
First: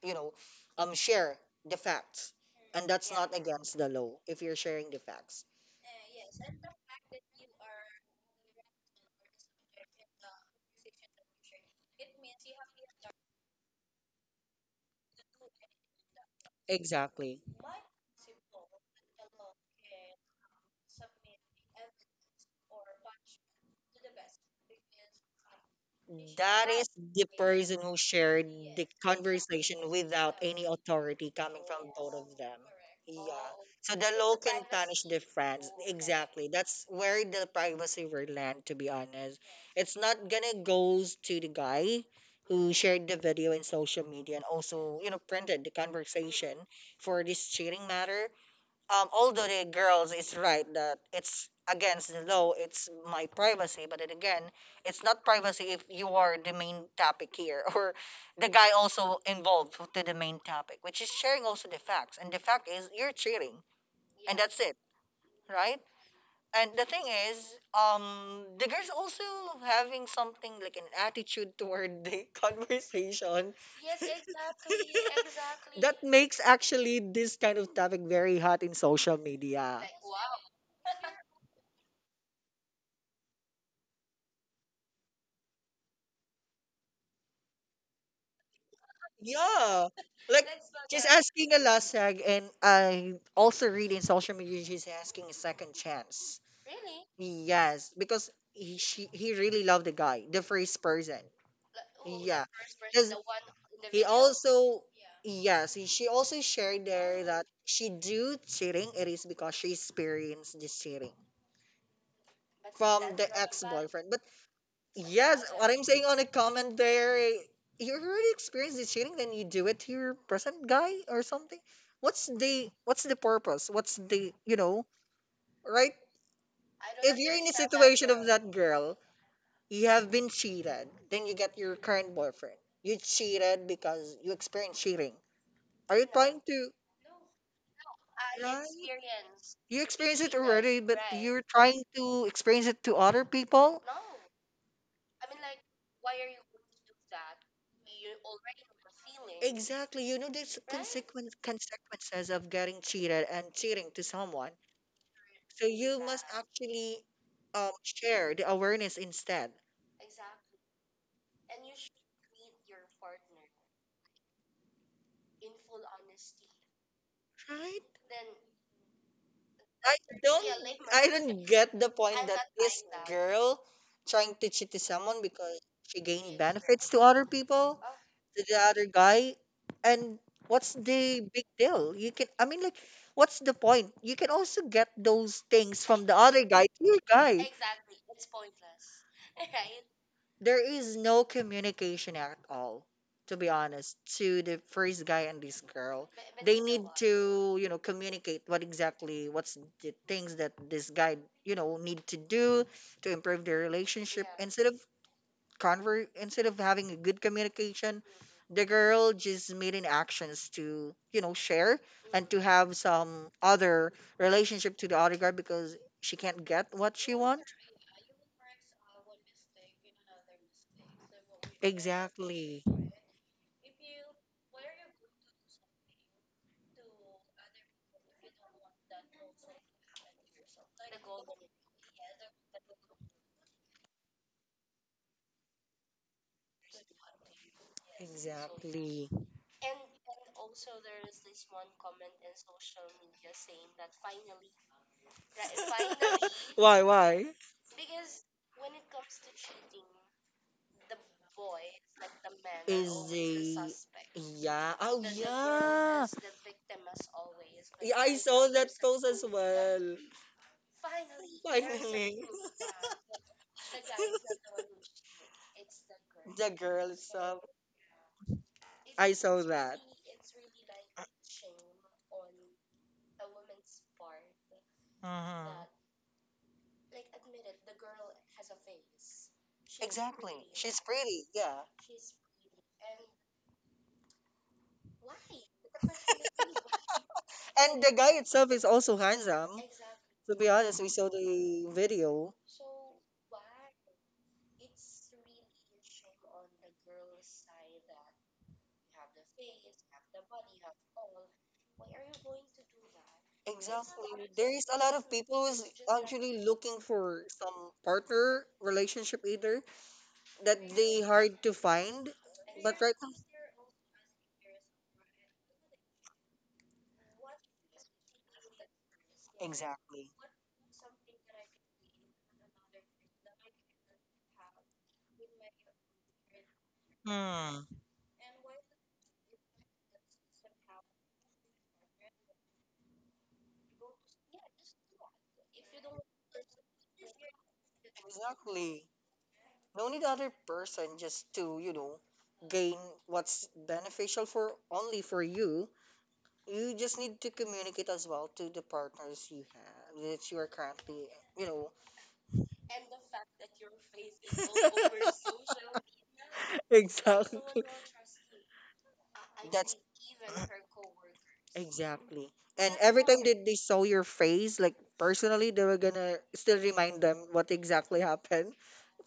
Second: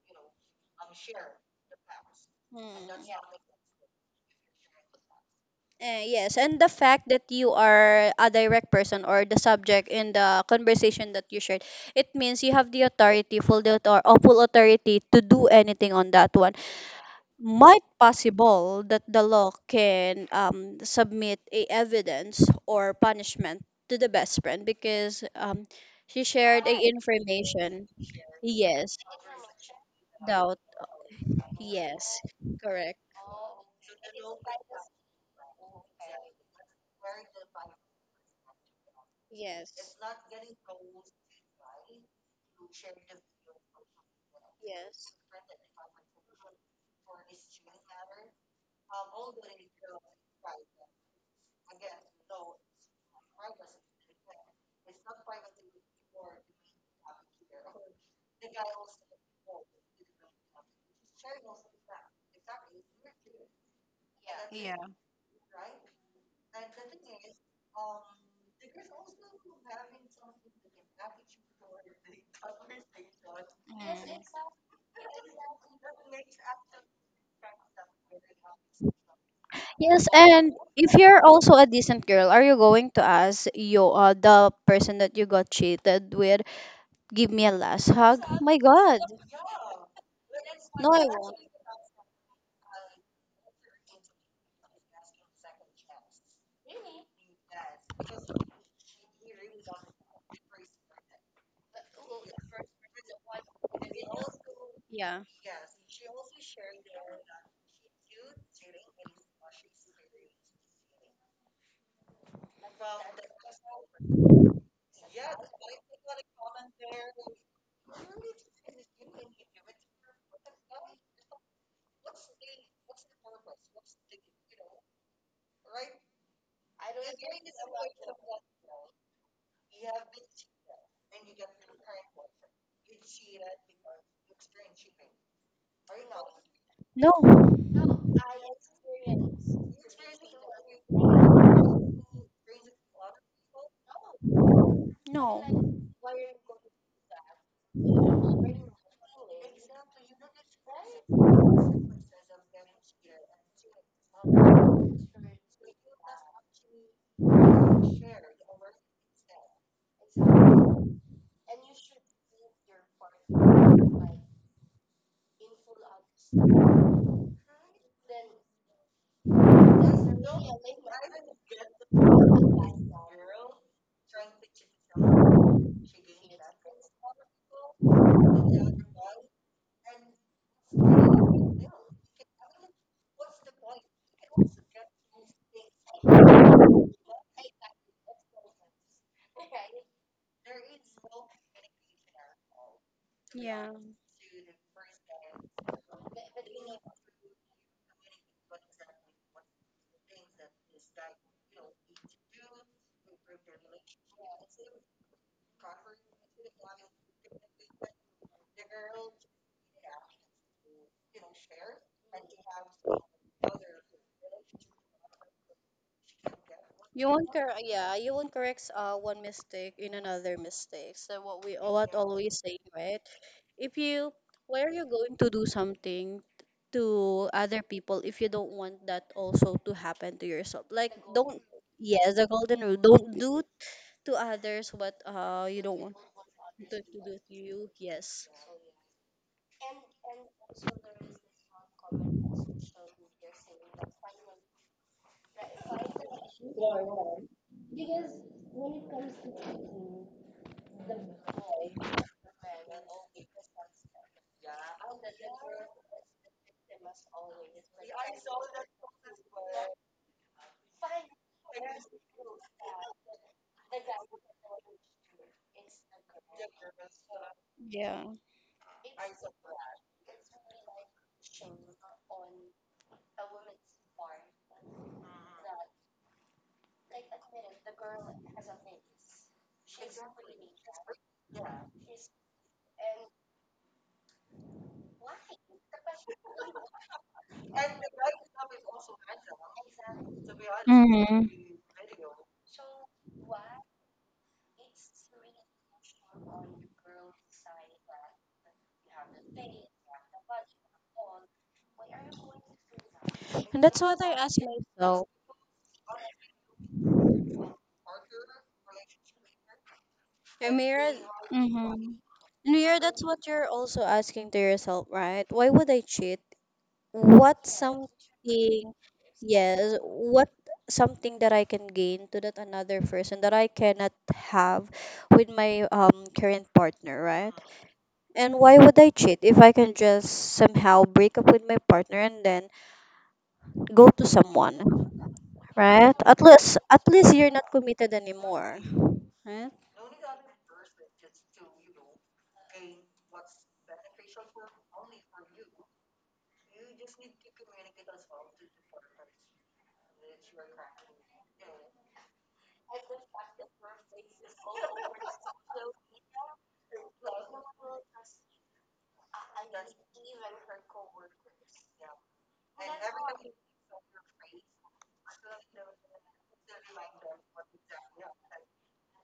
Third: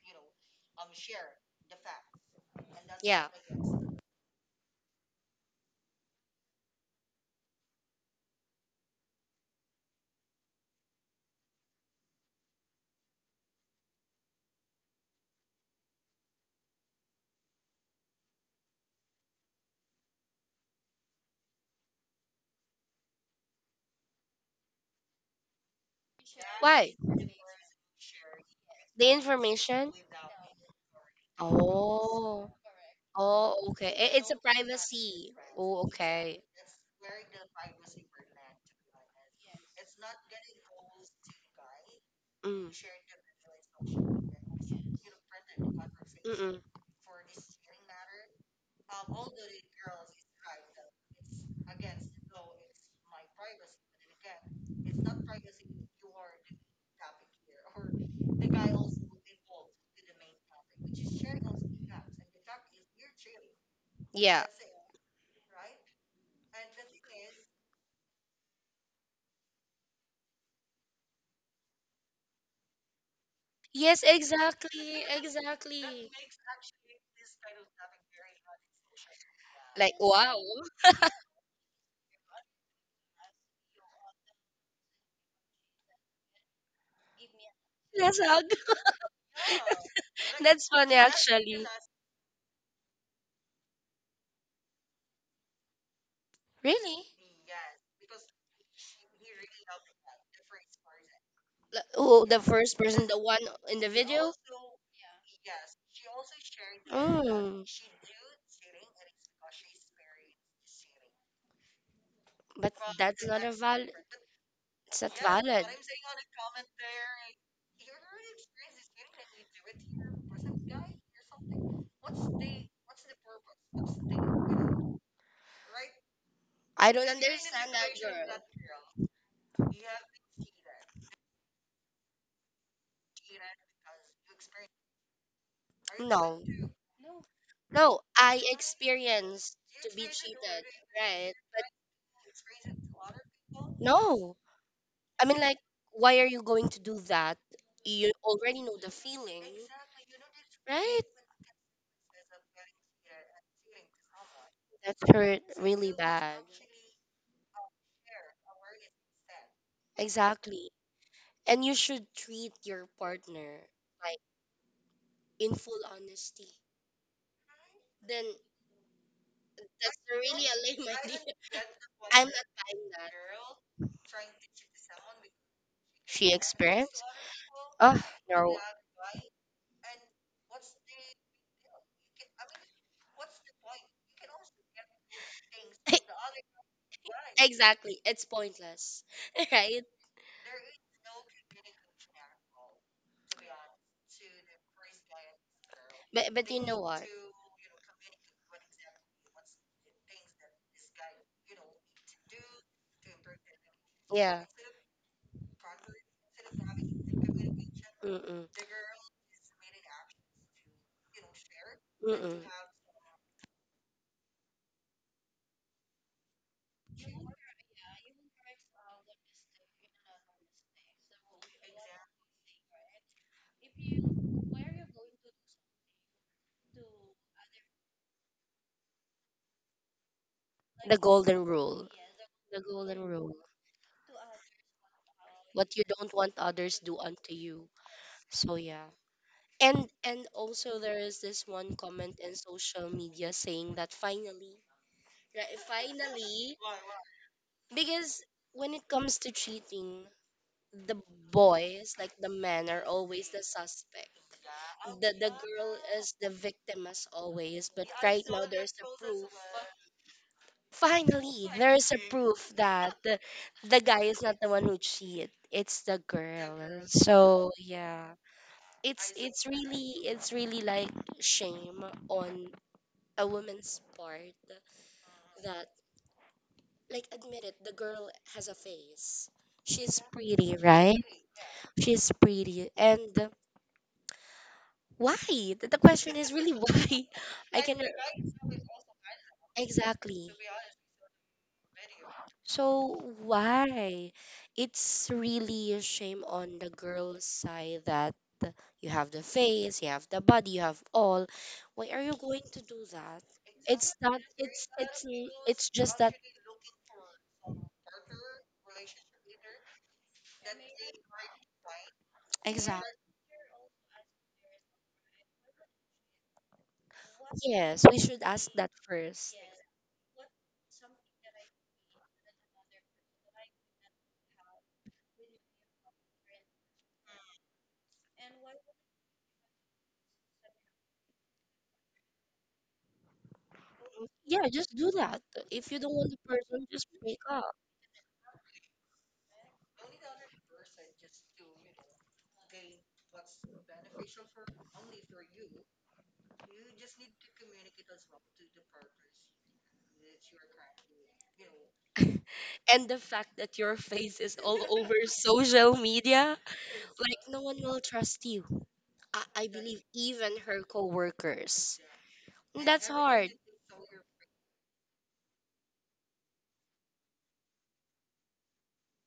A: you know, share the facts, and
C: Mm.
A: that's
B: Yeah.
A: not against the law if you're sharing the facts.
C: Yes, and the fact that you are a direct person or the subject in the conversation that you shared, it means you have the authority, full authority to do anything on that one.
A: Exactly.
C: Might possible that the law can submit a evidence or punishment to the best friend, because she shared
A: That
C: a
A: is
B: Why?
A: the person
C: information.
A: who shared the
C: Yes,
B: The
A: conversation
B: information?
A: without
C: doubt.
A: any authority coming from both
C: Yes,
A: of
B: Oh,
A: them.
C: correct.
A: Yeah.
B: oh, okay.
A: So the
B: It's
A: law
B: a
A: can punish the
B: privacy.
A: friends.
B: Oh, okay.
A: Exactly. That's where the privacy will land, to be honest.
C: Yes,
A: It's not gonna goes to the guy
B: Mm.
A: who shared the video in social media and also, you know, printed the
B: Mm-mm.
A: conversation for this cheating matter. Although the girls is right that it's against the law, it's my privacy. But then again, it's not privacy if you are the main topic here, or the guy also involved to the main topic, which is sharing also the facts. And the fact is, you're cheating, and yeah,
B: Yeah.
A: that's it, right? And the thing is, the girls also having something like an attitude toward the conversation.
B: Yes,
C: yes.
A: Exactly,
B: exactly, exactly.
A: that makes actually this kind of topic very hot in social media.
B: Like,
C: Yes,
B: wow,
C: and if you're also a decent girl, are you going to ask you the person that you got cheated with, give me a last hug?
B: that's hug.
C: My God,
A: Yeah. Like
B: That's
C: no,
B: funny,
C: I
A: she's
C: won't.
A: asking a
B: actually.
A: last tag and I also read in social media she's asking a second chance.
B: Really?
A: Yes, because he really loved the guy, the first person.
B: Like, oh, the
A: Yeah.
B: first person,
A: Because
B: the one in the
A: he
B: video?
A: also
C: Yeah.
A: yes, she also shared there that
B: Mm.
A: she do cheating it is because she experienced this cheating
B: But
A: from
B: that's
A: the
B: not a
A: ex
B: val.
A: boyfriend. But.
B: It's not
A: Yes,
B: valid.
A: what
B: I
A: I'm saying on a comment there, you already experienced the cheating, then you do it to your present guy or something. What's the purpose? What's the, you know, right?
B: don't
A: If you're in a
B: understand that
A: situation of
B: girl.
A: that girl, you have been cheated, then you get your current boyfriend. You cheated because you experienced cheating. Are you
B: No.
A: trying to
C: No,
B: No, I
A: right?
B: experienced
A: You
B: to be
A: experience it
B: cheated,
A: already, but
B: right?
A: you're trying to experience it to other people.
B: No. I mean
C: no.
B: like why are you going to do that? You already know the feeling,
A: Exactly. You know, there's
B: right?
A: consequences of getting cheated and cheating to someone.
B: That hurt
A: So
B: really
A: you must
B: bad.
A: actually share the awareness instead,
B: Exactly. And you should treat your partner like in full honesty.
A: right?
B: Then it's
A: I yeah,
B: Well,
A: don't
B: really a lame
A: I
B: idea.
A: don't get the point
B: I'm
A: that
B: not
A: this
B: buying
A: girl
B: that.
A: trying to cheat to someone because she
B: She
A: gained benefits to
B: experienced?
A: other people,
B: Oh,
A: to the
B: no.
A: other guy, and what's the big deal? You can I mean like what's the point? You can also get those things from the other guy to your guy.
B: Exactly. It's pointless, right?
A: There is no communication at all, to be
C: Yeah.
A: honest, to the first guy and this girl.
B: But
A: They
B: you know
A: need
B: what?
A: to, you know, communicate what exactly, what's the things that this guy, you know, need to do to improve their relationship.
B: Yeah.
A: Instead of instead of having a good communication, the
B: Mm-mm.
A: girl just made in actions to, you know, share and
B: Mm-mm.
A: to have some other relationship to the other guy because she can't get what she wants.
C: You won't correct one mistake in another mistake. So what we what always say,
A: Exactly.
C: right? If you why are you going to do something to other people if you don't want that also to happen to yourself? Like
B: The
C: don't,
B: golden rule.
C: yes, the
B: The
C: golden rule.
B: golden
C: Don't
B: rule.
C: do to others what you
B: What
C: don't
B: you
C: want
B: don't want others
C: to
B: do
C: do
B: unto
C: to
B: you.
C: you. Yes.
B: So yeah.
A: Exactly.
B: And also there is this one comment in social media saying that finally, right? Finally,
A: Why? Why?
B: because when it comes to cheating, the boys, like the men, are
A: Is
B: always the
A: the
B: suspect.
A: yeah? Oh
B: The girl
A: yeah.
B: is the victim as always, but
A: Yeah, I
B: right now
A: saw that
B: there's a
A: post as
B: proof.
A: well.
B: Finally, there's a
A: Finally,
B: proof that the guy is not the one who cheat. It's the
A: the
B: girl.
A: girls.
B: So yeah.
C: Yeah.
B: It's
A: I saw
B: it's
A: that.
B: really it's really like shame on a woman's part
A: Hmm.
B: that like, admit it, the girl has a face. She's
A: Exactly.
B: pretty,
A: It's
B: right?
A: pretty. Yeah.
B: She's pretty. And why? The question is really why? I can
A: And the guy itself is also handsome.
B: exactly.
A: To be honest, we saw the video.
B: So why? It's really a shame on the girl's side that you have the face, you have the body, you have all. Why are you going to do that?
C: And that's
B: It's
C: what I
B: not.
A: Exactly.
C: ask
A: There is a lot
B: It's
A: of
C: myself.
B: n-
A: people who's
B: it's just that
A: actually looking for some partner, relationship either that
C: Amira,
A: they hard to
C: mm-hmm.
A: find.
C: New
A: But
C: Year,
B: exactly.
A: right
C: that's
A: now,
C: what you're also asking to yourself, right? Why would I cheat? What
B: Yes, we should ask that
C: something,
B: first.
C: yes,
A: exactly.
C: what something that I can gain to that another person that I cannot have with my current partner, right?
A: Hmm.
C: And why would I cheat if I can just somehow break up with my partner and then go to
B: Yeah,
C: someone,
B: just do that. If you don't
C: right?
B: want the person,
C: At
B: just
C: least
B: wake
C: you're
B: up.
C: not committed anymore,
A: Exactly.
C: right?
A: No need other person just to gain what's beneficial for only for you. You just need to communicate as well to the partners you have that you are currently, you know.
B: And the fact that your face is all over social media, like no one
A: Exactly.
B: will trust you. I
A: That's
B: believe even her coworkers.
A: Exactly.
B: And
A: And
B: that's
A: every time
B: hard.
A: that they saw your face, like personally, they were gonna still remind them what exactly happened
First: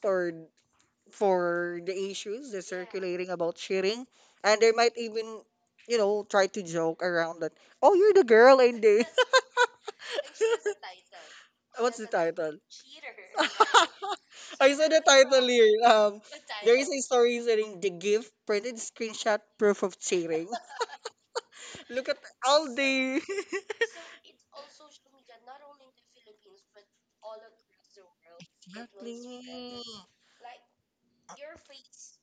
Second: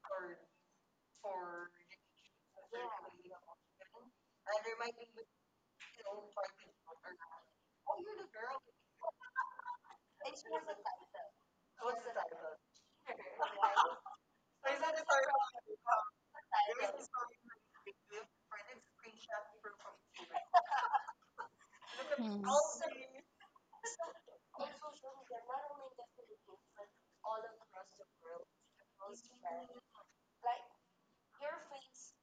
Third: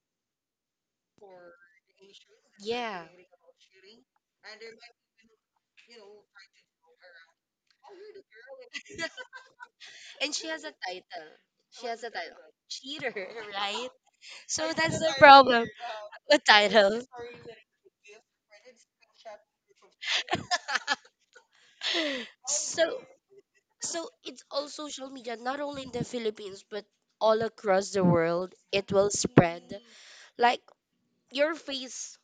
A: for for the issues that's
B: Yeah.
A: circulating about cheating. And they might even, try to joke around that, oh, you're the girl in the
B: And she has a title. She
A: what's
B: has
A: the
B: a title.
A: title?
B: Cheater, right? So
A: I saw
B: that's
A: the
B: the
A: title
B: problem.
A: here. Um,
B: A
A: there is a
B: title.
A: story saying the gift printed screenshot proof of cheating. Look at all
B: So
A: the
B: So it's all social media, not only in the Philippines, but all across the world. It will spread.
A: Exactly.
B: Like your face,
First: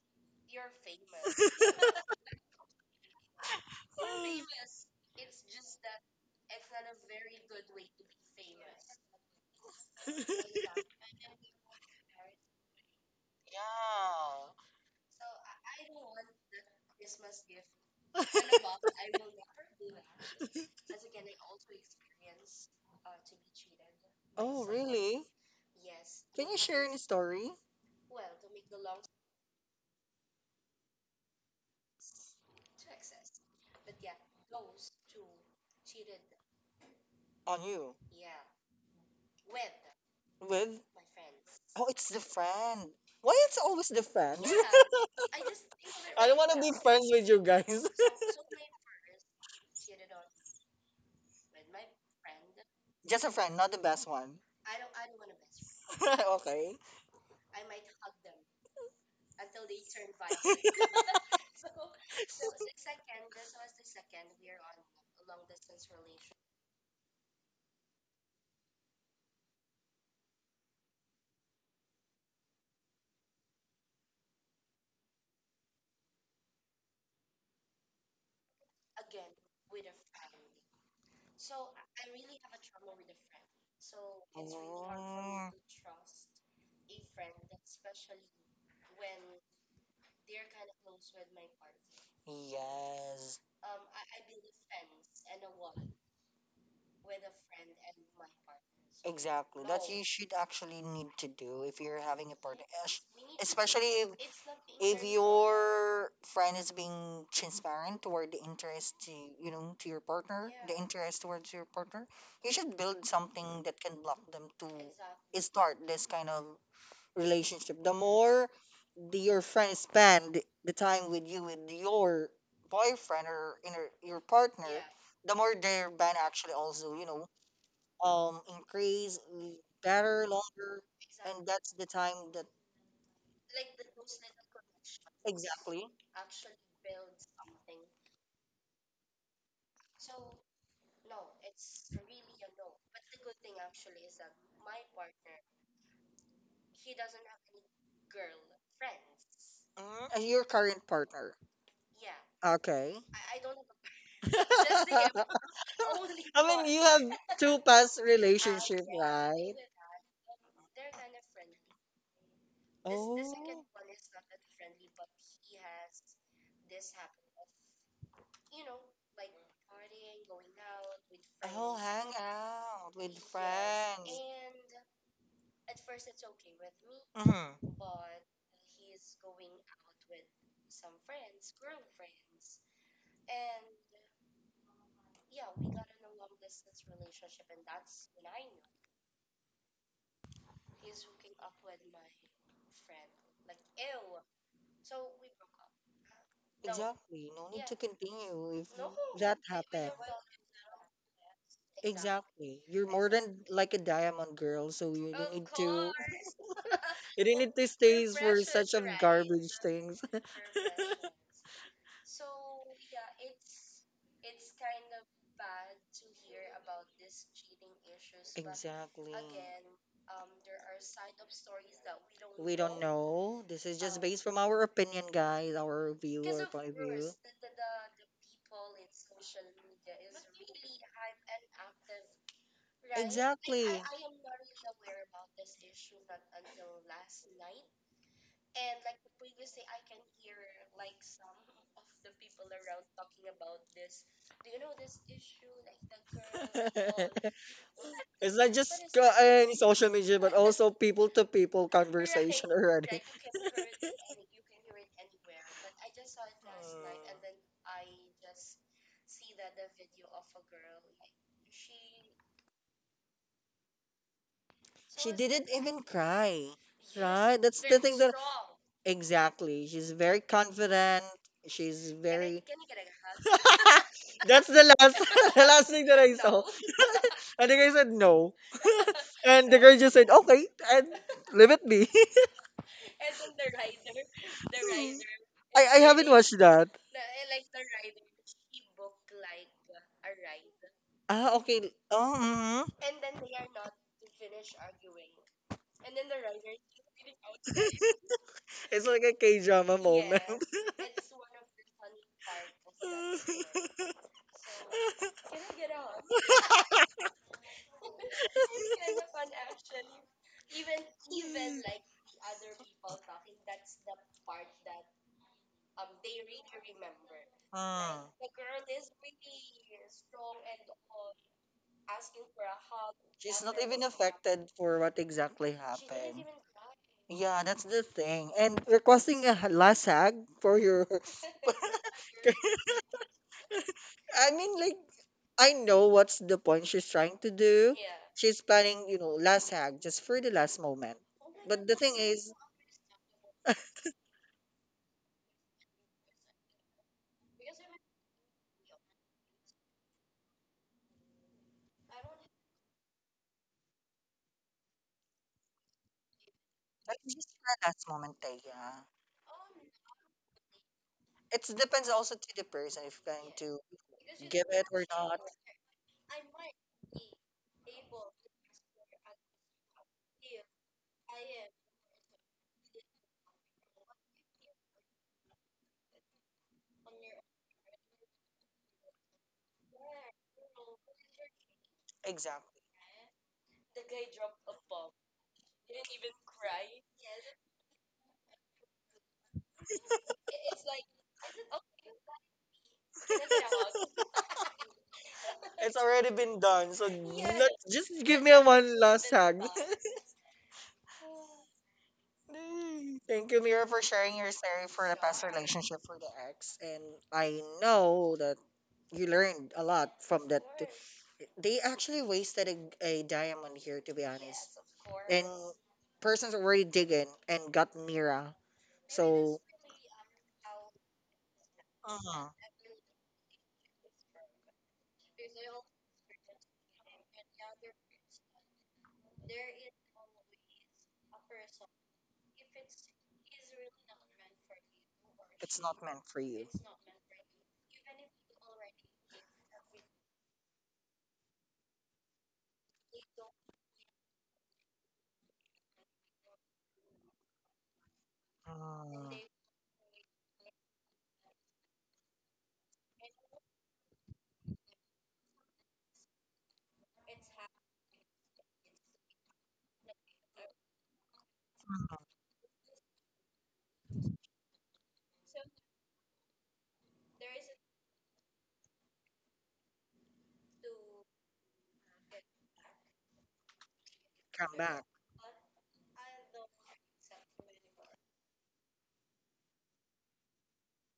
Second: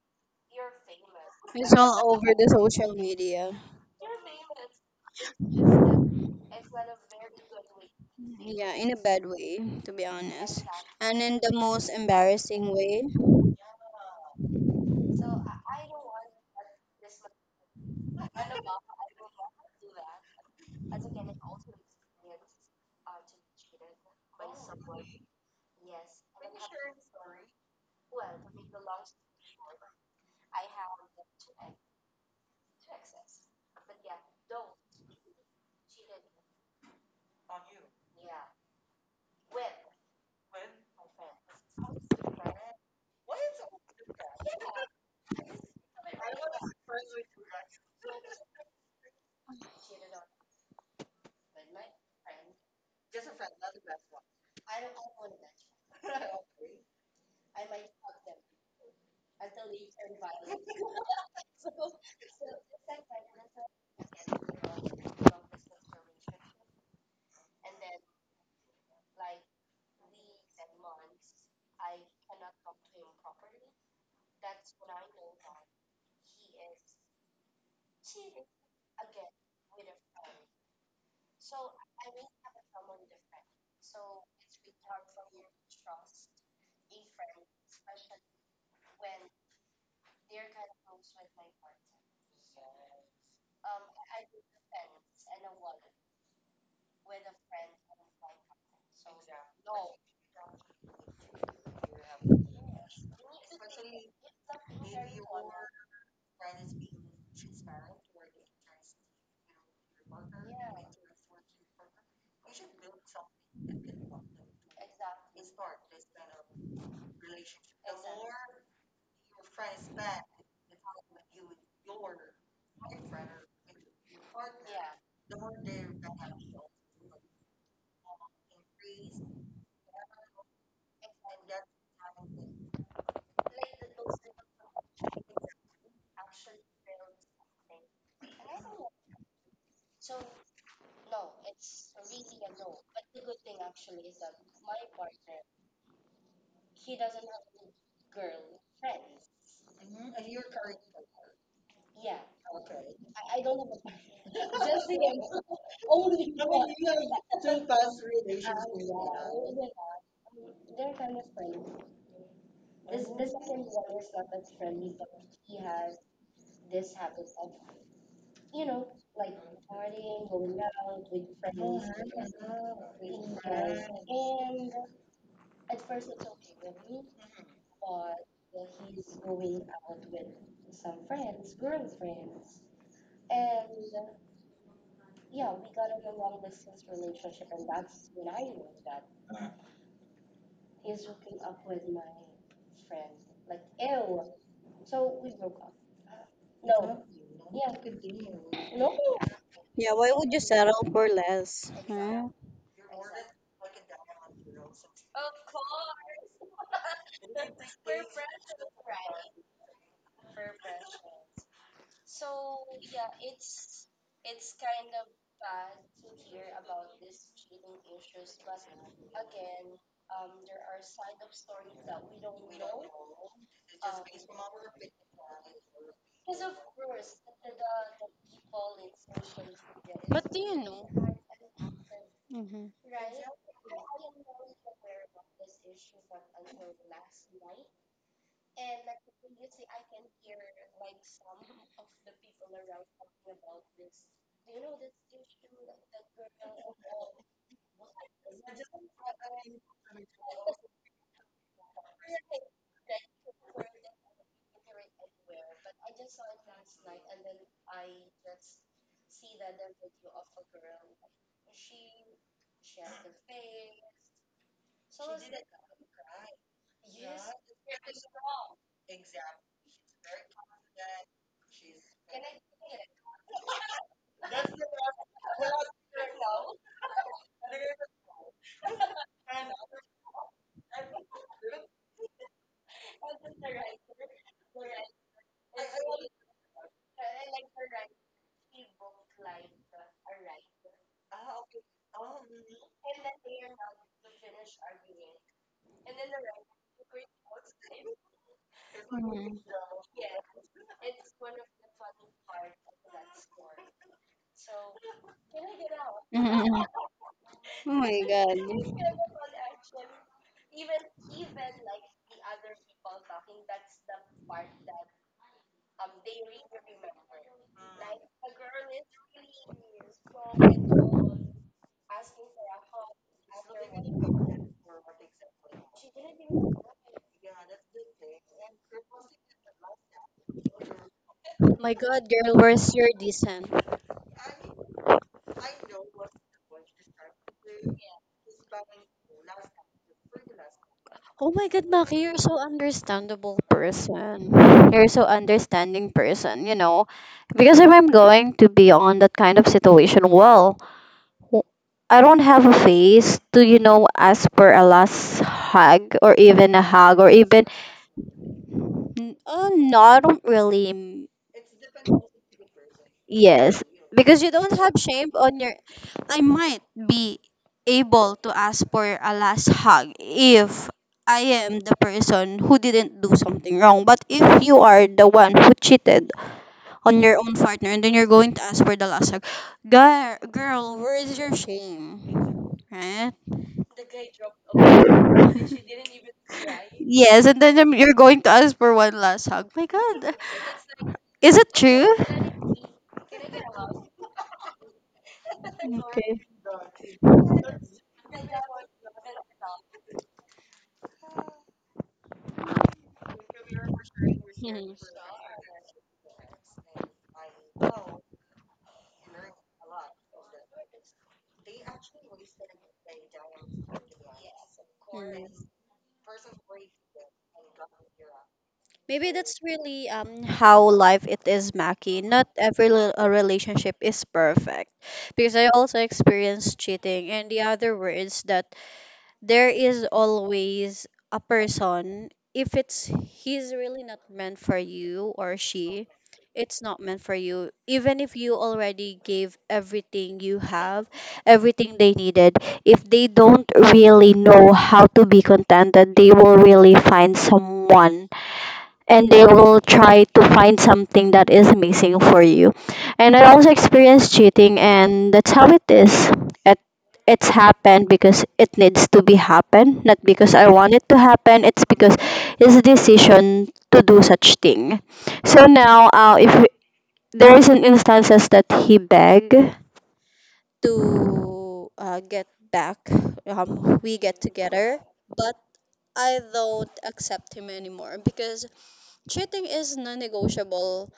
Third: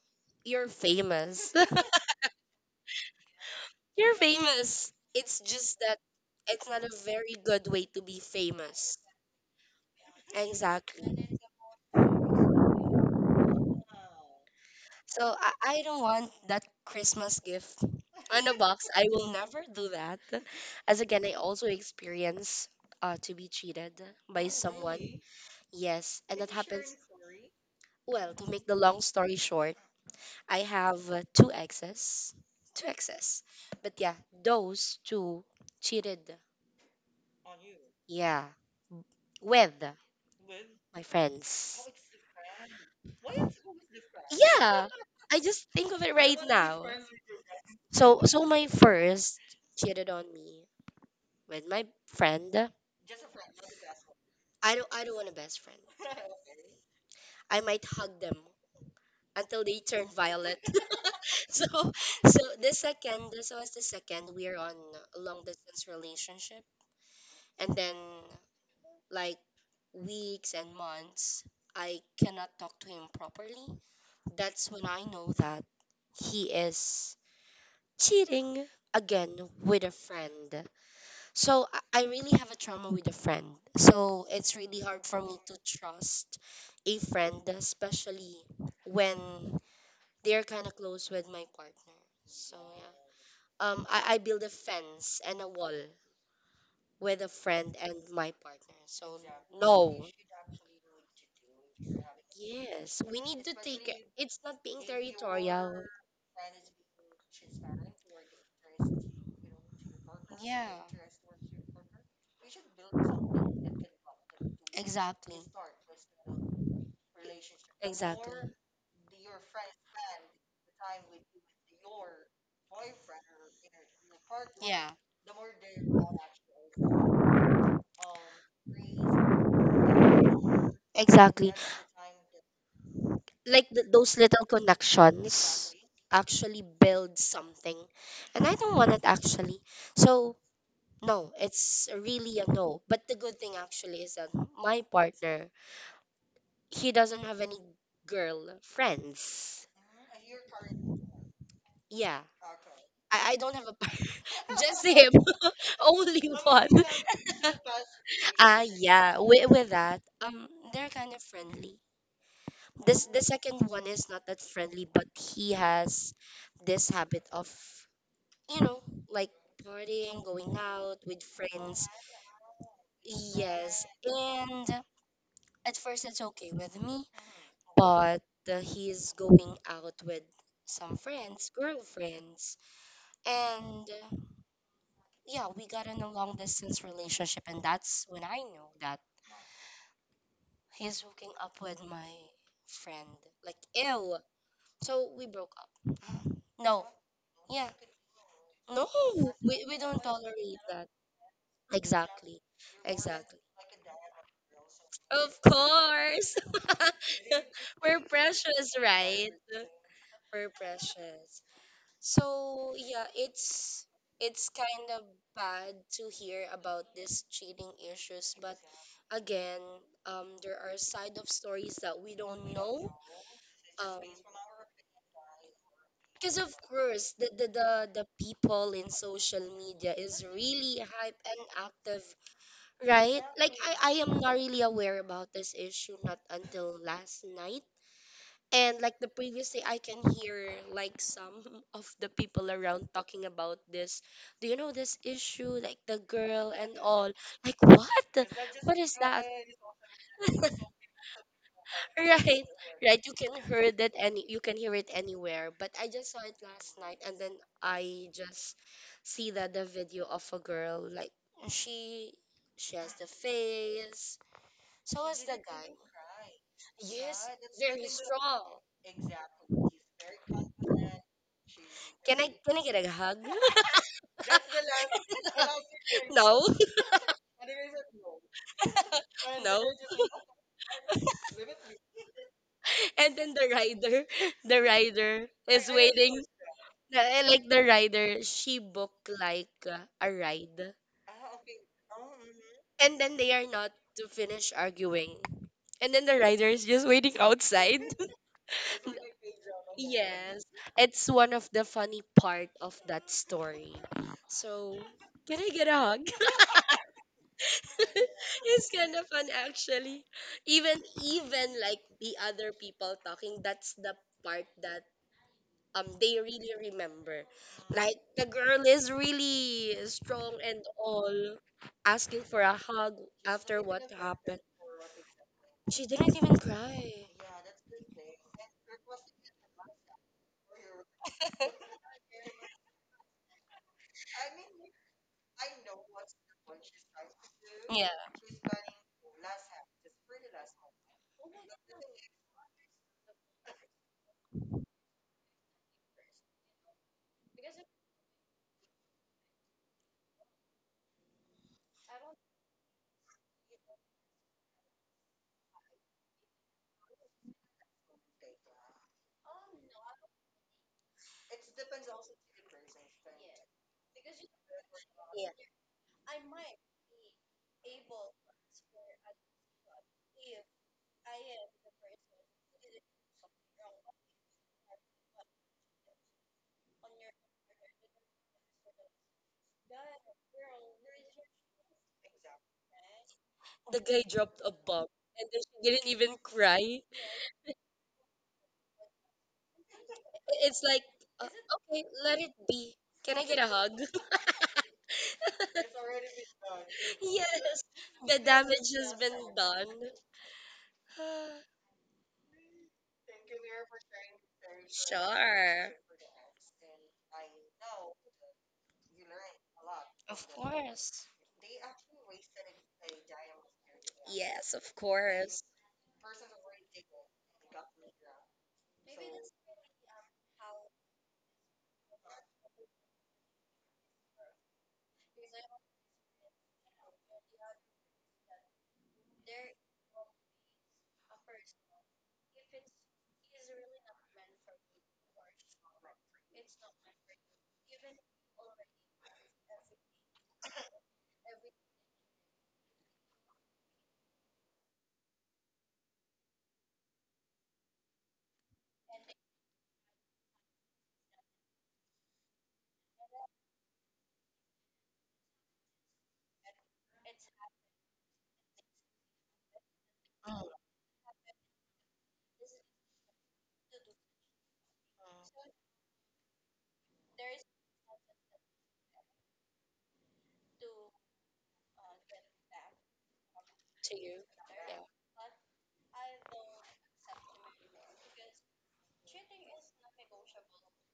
B: you're famous.
C: It's all over the social media.
B: You're famous. It's just that it's not a very good way to be
C: Yeah, in a
B: famous.
C: bad way, to be honest. And in
B: Exactly.
C: the most embarrassing way.
B: So I don't want that Christmas gift on a box. I will never do that. As again, I also experience to be cheated by
A: Oh,
B: someone.
A: really?
B: Yes, and
A: Can
B: that
A: you share any
B: happens.
A: story
B: Well, to make the long story short, I have two exes. Two exes. But yeah, those two cheated.
A: on you
B: Yeah, with
A: with?
B: my friends.
A: Oh, it's the friend. Why it's always the friend?
B: Yeah, I just think of it
A: I don't
B: right
A: want to be
B: now.
A: friends with you guys.
B: So my first cheated on me with my friend.
A: Just a friend, not the best one.
B: I don't want a best friend.
A: Okay.
B: I might hug them until they turn violet. So, so the second, this was the second, we're on a long distance relationship. And then, like, weeks and months, I cannot talk to him properly. That's when I know that he is cheating again with a friend. So, I really have a trauma with a friend. So, it's really hard for me
A: Oh,
B: to trust a friend, especially when they're kind of close with my partner. So yeah.
A: yes.
B: I build a fence and a wall with a friend and my partner. So
A: Exactly. That you
B: no.
A: should actually need to do if you're having a party,
B: Yes, we need to
A: especially
B: take
A: if
B: it. It's not being
A: if
B: territorial.
A: your friend is being transparent toward the interest to your partner, the
B: Yeah.
A: interest towards your partner. You should build something that can block them to
B: Exactly.
A: start this kind of relationship. The
B: Exactly.
A: more your friend spend the time with you with your boyfriend or inner, your partner,
B: Yeah.
A: the more their band actually also increase. Better, longer
B: Exactly.
A: is the time that
B: Like those little connections
A: exactly
B: actually build something. And I don't want it actually. So, no, it's really a no. But the good thing actually is that my partner, he doesn't have any girl friends.
A: your current partner.
B: Yeah.
A: Okay.
B: I don't have a partner.
A: Just
B: Just him.
A: the
B: Only
A: I
B: one.
A: mean, you have import. Two past out,
B: Ah,
A: relationship,
B: yeah.
A: yeah.
B: With,
A: Right?
B: with that, they're kind of friendly. This the
A: Oh,
B: second one is not that friendly, but he has this habit of, you know, like partying, going out with
A: I'll
B: friends.
A: hang out with, yes,
B: Yes,
A: friends.
B: and at first it's okay with me,
A: And no,
B: but he's going out with some friends, girlfriends, and yeah, we got in a long distance relationship, and that's when I know that he's hooking up with my friend. Like, ew. So we broke up. No,
A: exactly. No need, yeah,
B: yeah.
A: to continue if
B: No,
A: no, that
B: we
A: happened.
C: Yeah,
B: don't
C: why would you
B: tolerate
C: settle
B: that.
C: for less? Huh?
B: Exactly.
A: Exactly. You're more than
B: Exactly.
A: like a diamond girl, so you
B: Of
A: need to.
B: course.
A: You didn't need to
B: We're
A: stay for such
B: precious,
A: of
B: right?
A: garbage things.
B: We're precious. So yeah, it's kind of bad to hear about these cheating issues, but
A: Exactly.
B: again, there are side of stories that we don't
A: We don't
B: know.
A: know. This is just
B: Um,
A: based from our opinion, guys, our view
B: because
A: or
B: of
A: point of view.
B: course, the people in social media is really hype and active.
C: Mm-hmm.
B: Right? Like
A: Exactly.
B: I am not really aware about this issue not until last night. And like the previous day I can hear like some of the people around talking about this. Do you know this issue? Like the girl and all. Like what?
A: It's not just
B: What is that?
A: any social media, but also people to people
B: Right.
A: conversation already.
B: Right. You can hear it anywhere. But I just saw it last night and then I
A: Mm.
B: just see that the video of a girl like she she has the face. So
A: She
B: was the
A: didn't
B: guy.
A: even cry,
B: Yes,
A: right? That's the
B: very
A: thing that
B: strong.
A: exactly. She's very confident. She's very.
B: Can I get a hug?
A: That's the last the last thing that I saw.
B: No,
A: And the guy said no, and the
B: no.
A: girl just said okay and leave it be.
B: And then the
A: Hmm.
B: rider
A: I
B: is
A: I haven't
B: waiting.
A: watched that.
B: Like the rider, she booked like a ride,
A: Ah, okay. Oh, mhm.
B: and then they are not to finish arguing, and then the rider is just waiting outside.
A: It's like a
C: Mhm.
A: K drama moment.
B: Yes, it's one of the funny part of that story. So, can I get a hug?
C: Mhm. Oh my god.
B: It's kind of fun actually. Even even like the other people talking, that's the part that they really remember. Like the
A: Mm.
B: girl is really strong and all asking for a hug
A: She's not
B: after
A: even
B: what happened.
A: affected for what exactly
B: She didn't
A: happened.
B: even cry.
A: Yeah, that's the thing. And requesting a lasag for your
C: My god, girl, where's your decent?
A: I mean, like, I know what's the point she's trying to do.
B: Yeah.
A: She's planning, last hag just for the last moment.
C: Oh my God,
A: But the thing
C: Maki, you're
A: is,
C: so understandable person. You're so understanding person, you know. Because if I'm going to be on that kind of situation, well, I don't have a face to, you know, ask for a last hug or even a hug or even,
A: the last moment, eh, yeah.
C: oh, no, I don't really.
A: It depends also to the person if going to
C: Yes, because you
A: give
C: don't
A: it
C: have
A: or
C: shame
A: not.
B: Yeah.
C: on your. I might be able to ask for a last hug if I am the person who didn't do something wrong. But if you are the one who cheated on your own partner and then you're going to ask for the last hug, girl, where is your shame?
A: Exactly.
C: Right?
B: The guy dropped a bomb and then she didn't even cry.
C: Yes, and then you're going to ask for one last hug. My God,
B: It's like,
C: is it
B: okay,
C: true?
B: let it be. Can I get a hug?
A: It's already
C: Okay.
A: been done, so let's
B: Yes,
A: just give
B: the
A: me a
B: damage
A: one
B: has
A: last
B: been
A: hag.
B: done.
A: Mm. Thank you, Mira, for sharing your story
C: Mhm.
A: for the past
B: Sure.
A: relationship for the ex. And I know that you learned a lot from
B: Of
A: that.
B: course.
A: They actually wasted a diamond
C: Mhm.
A: here, to be honest.
B: Yes, of
A: And
B: course.
A: persons already digging and got Mira.
C: Maybe that's
A: So,
C: really how life it is, Maki. Not
A: uh
C: every a relationship is perfect, because I also experienced cheating and the other words that there is always a person if it's he's really not meant for you, or
A: it's not
C: she
A: meant for you.
C: it's not meant for you even if you already gave everything you have, everything they needed. If they don't really know how to be contented, they will really find someone, and
A: Uh,
C: they will try to find something that is missing for you. And I also experienced cheating, and that's how it is. It, it's happened because it needs to be happen, not because I want it to happen. It's because it's a decision to do such thing. So now, if there is an instances that he beg, to get back. We
B: To
C: get
B: you.
A: Come
B: Yeah,
C: together,
A: back.
C: but I don't accept him anymore because cheating is non-negotiable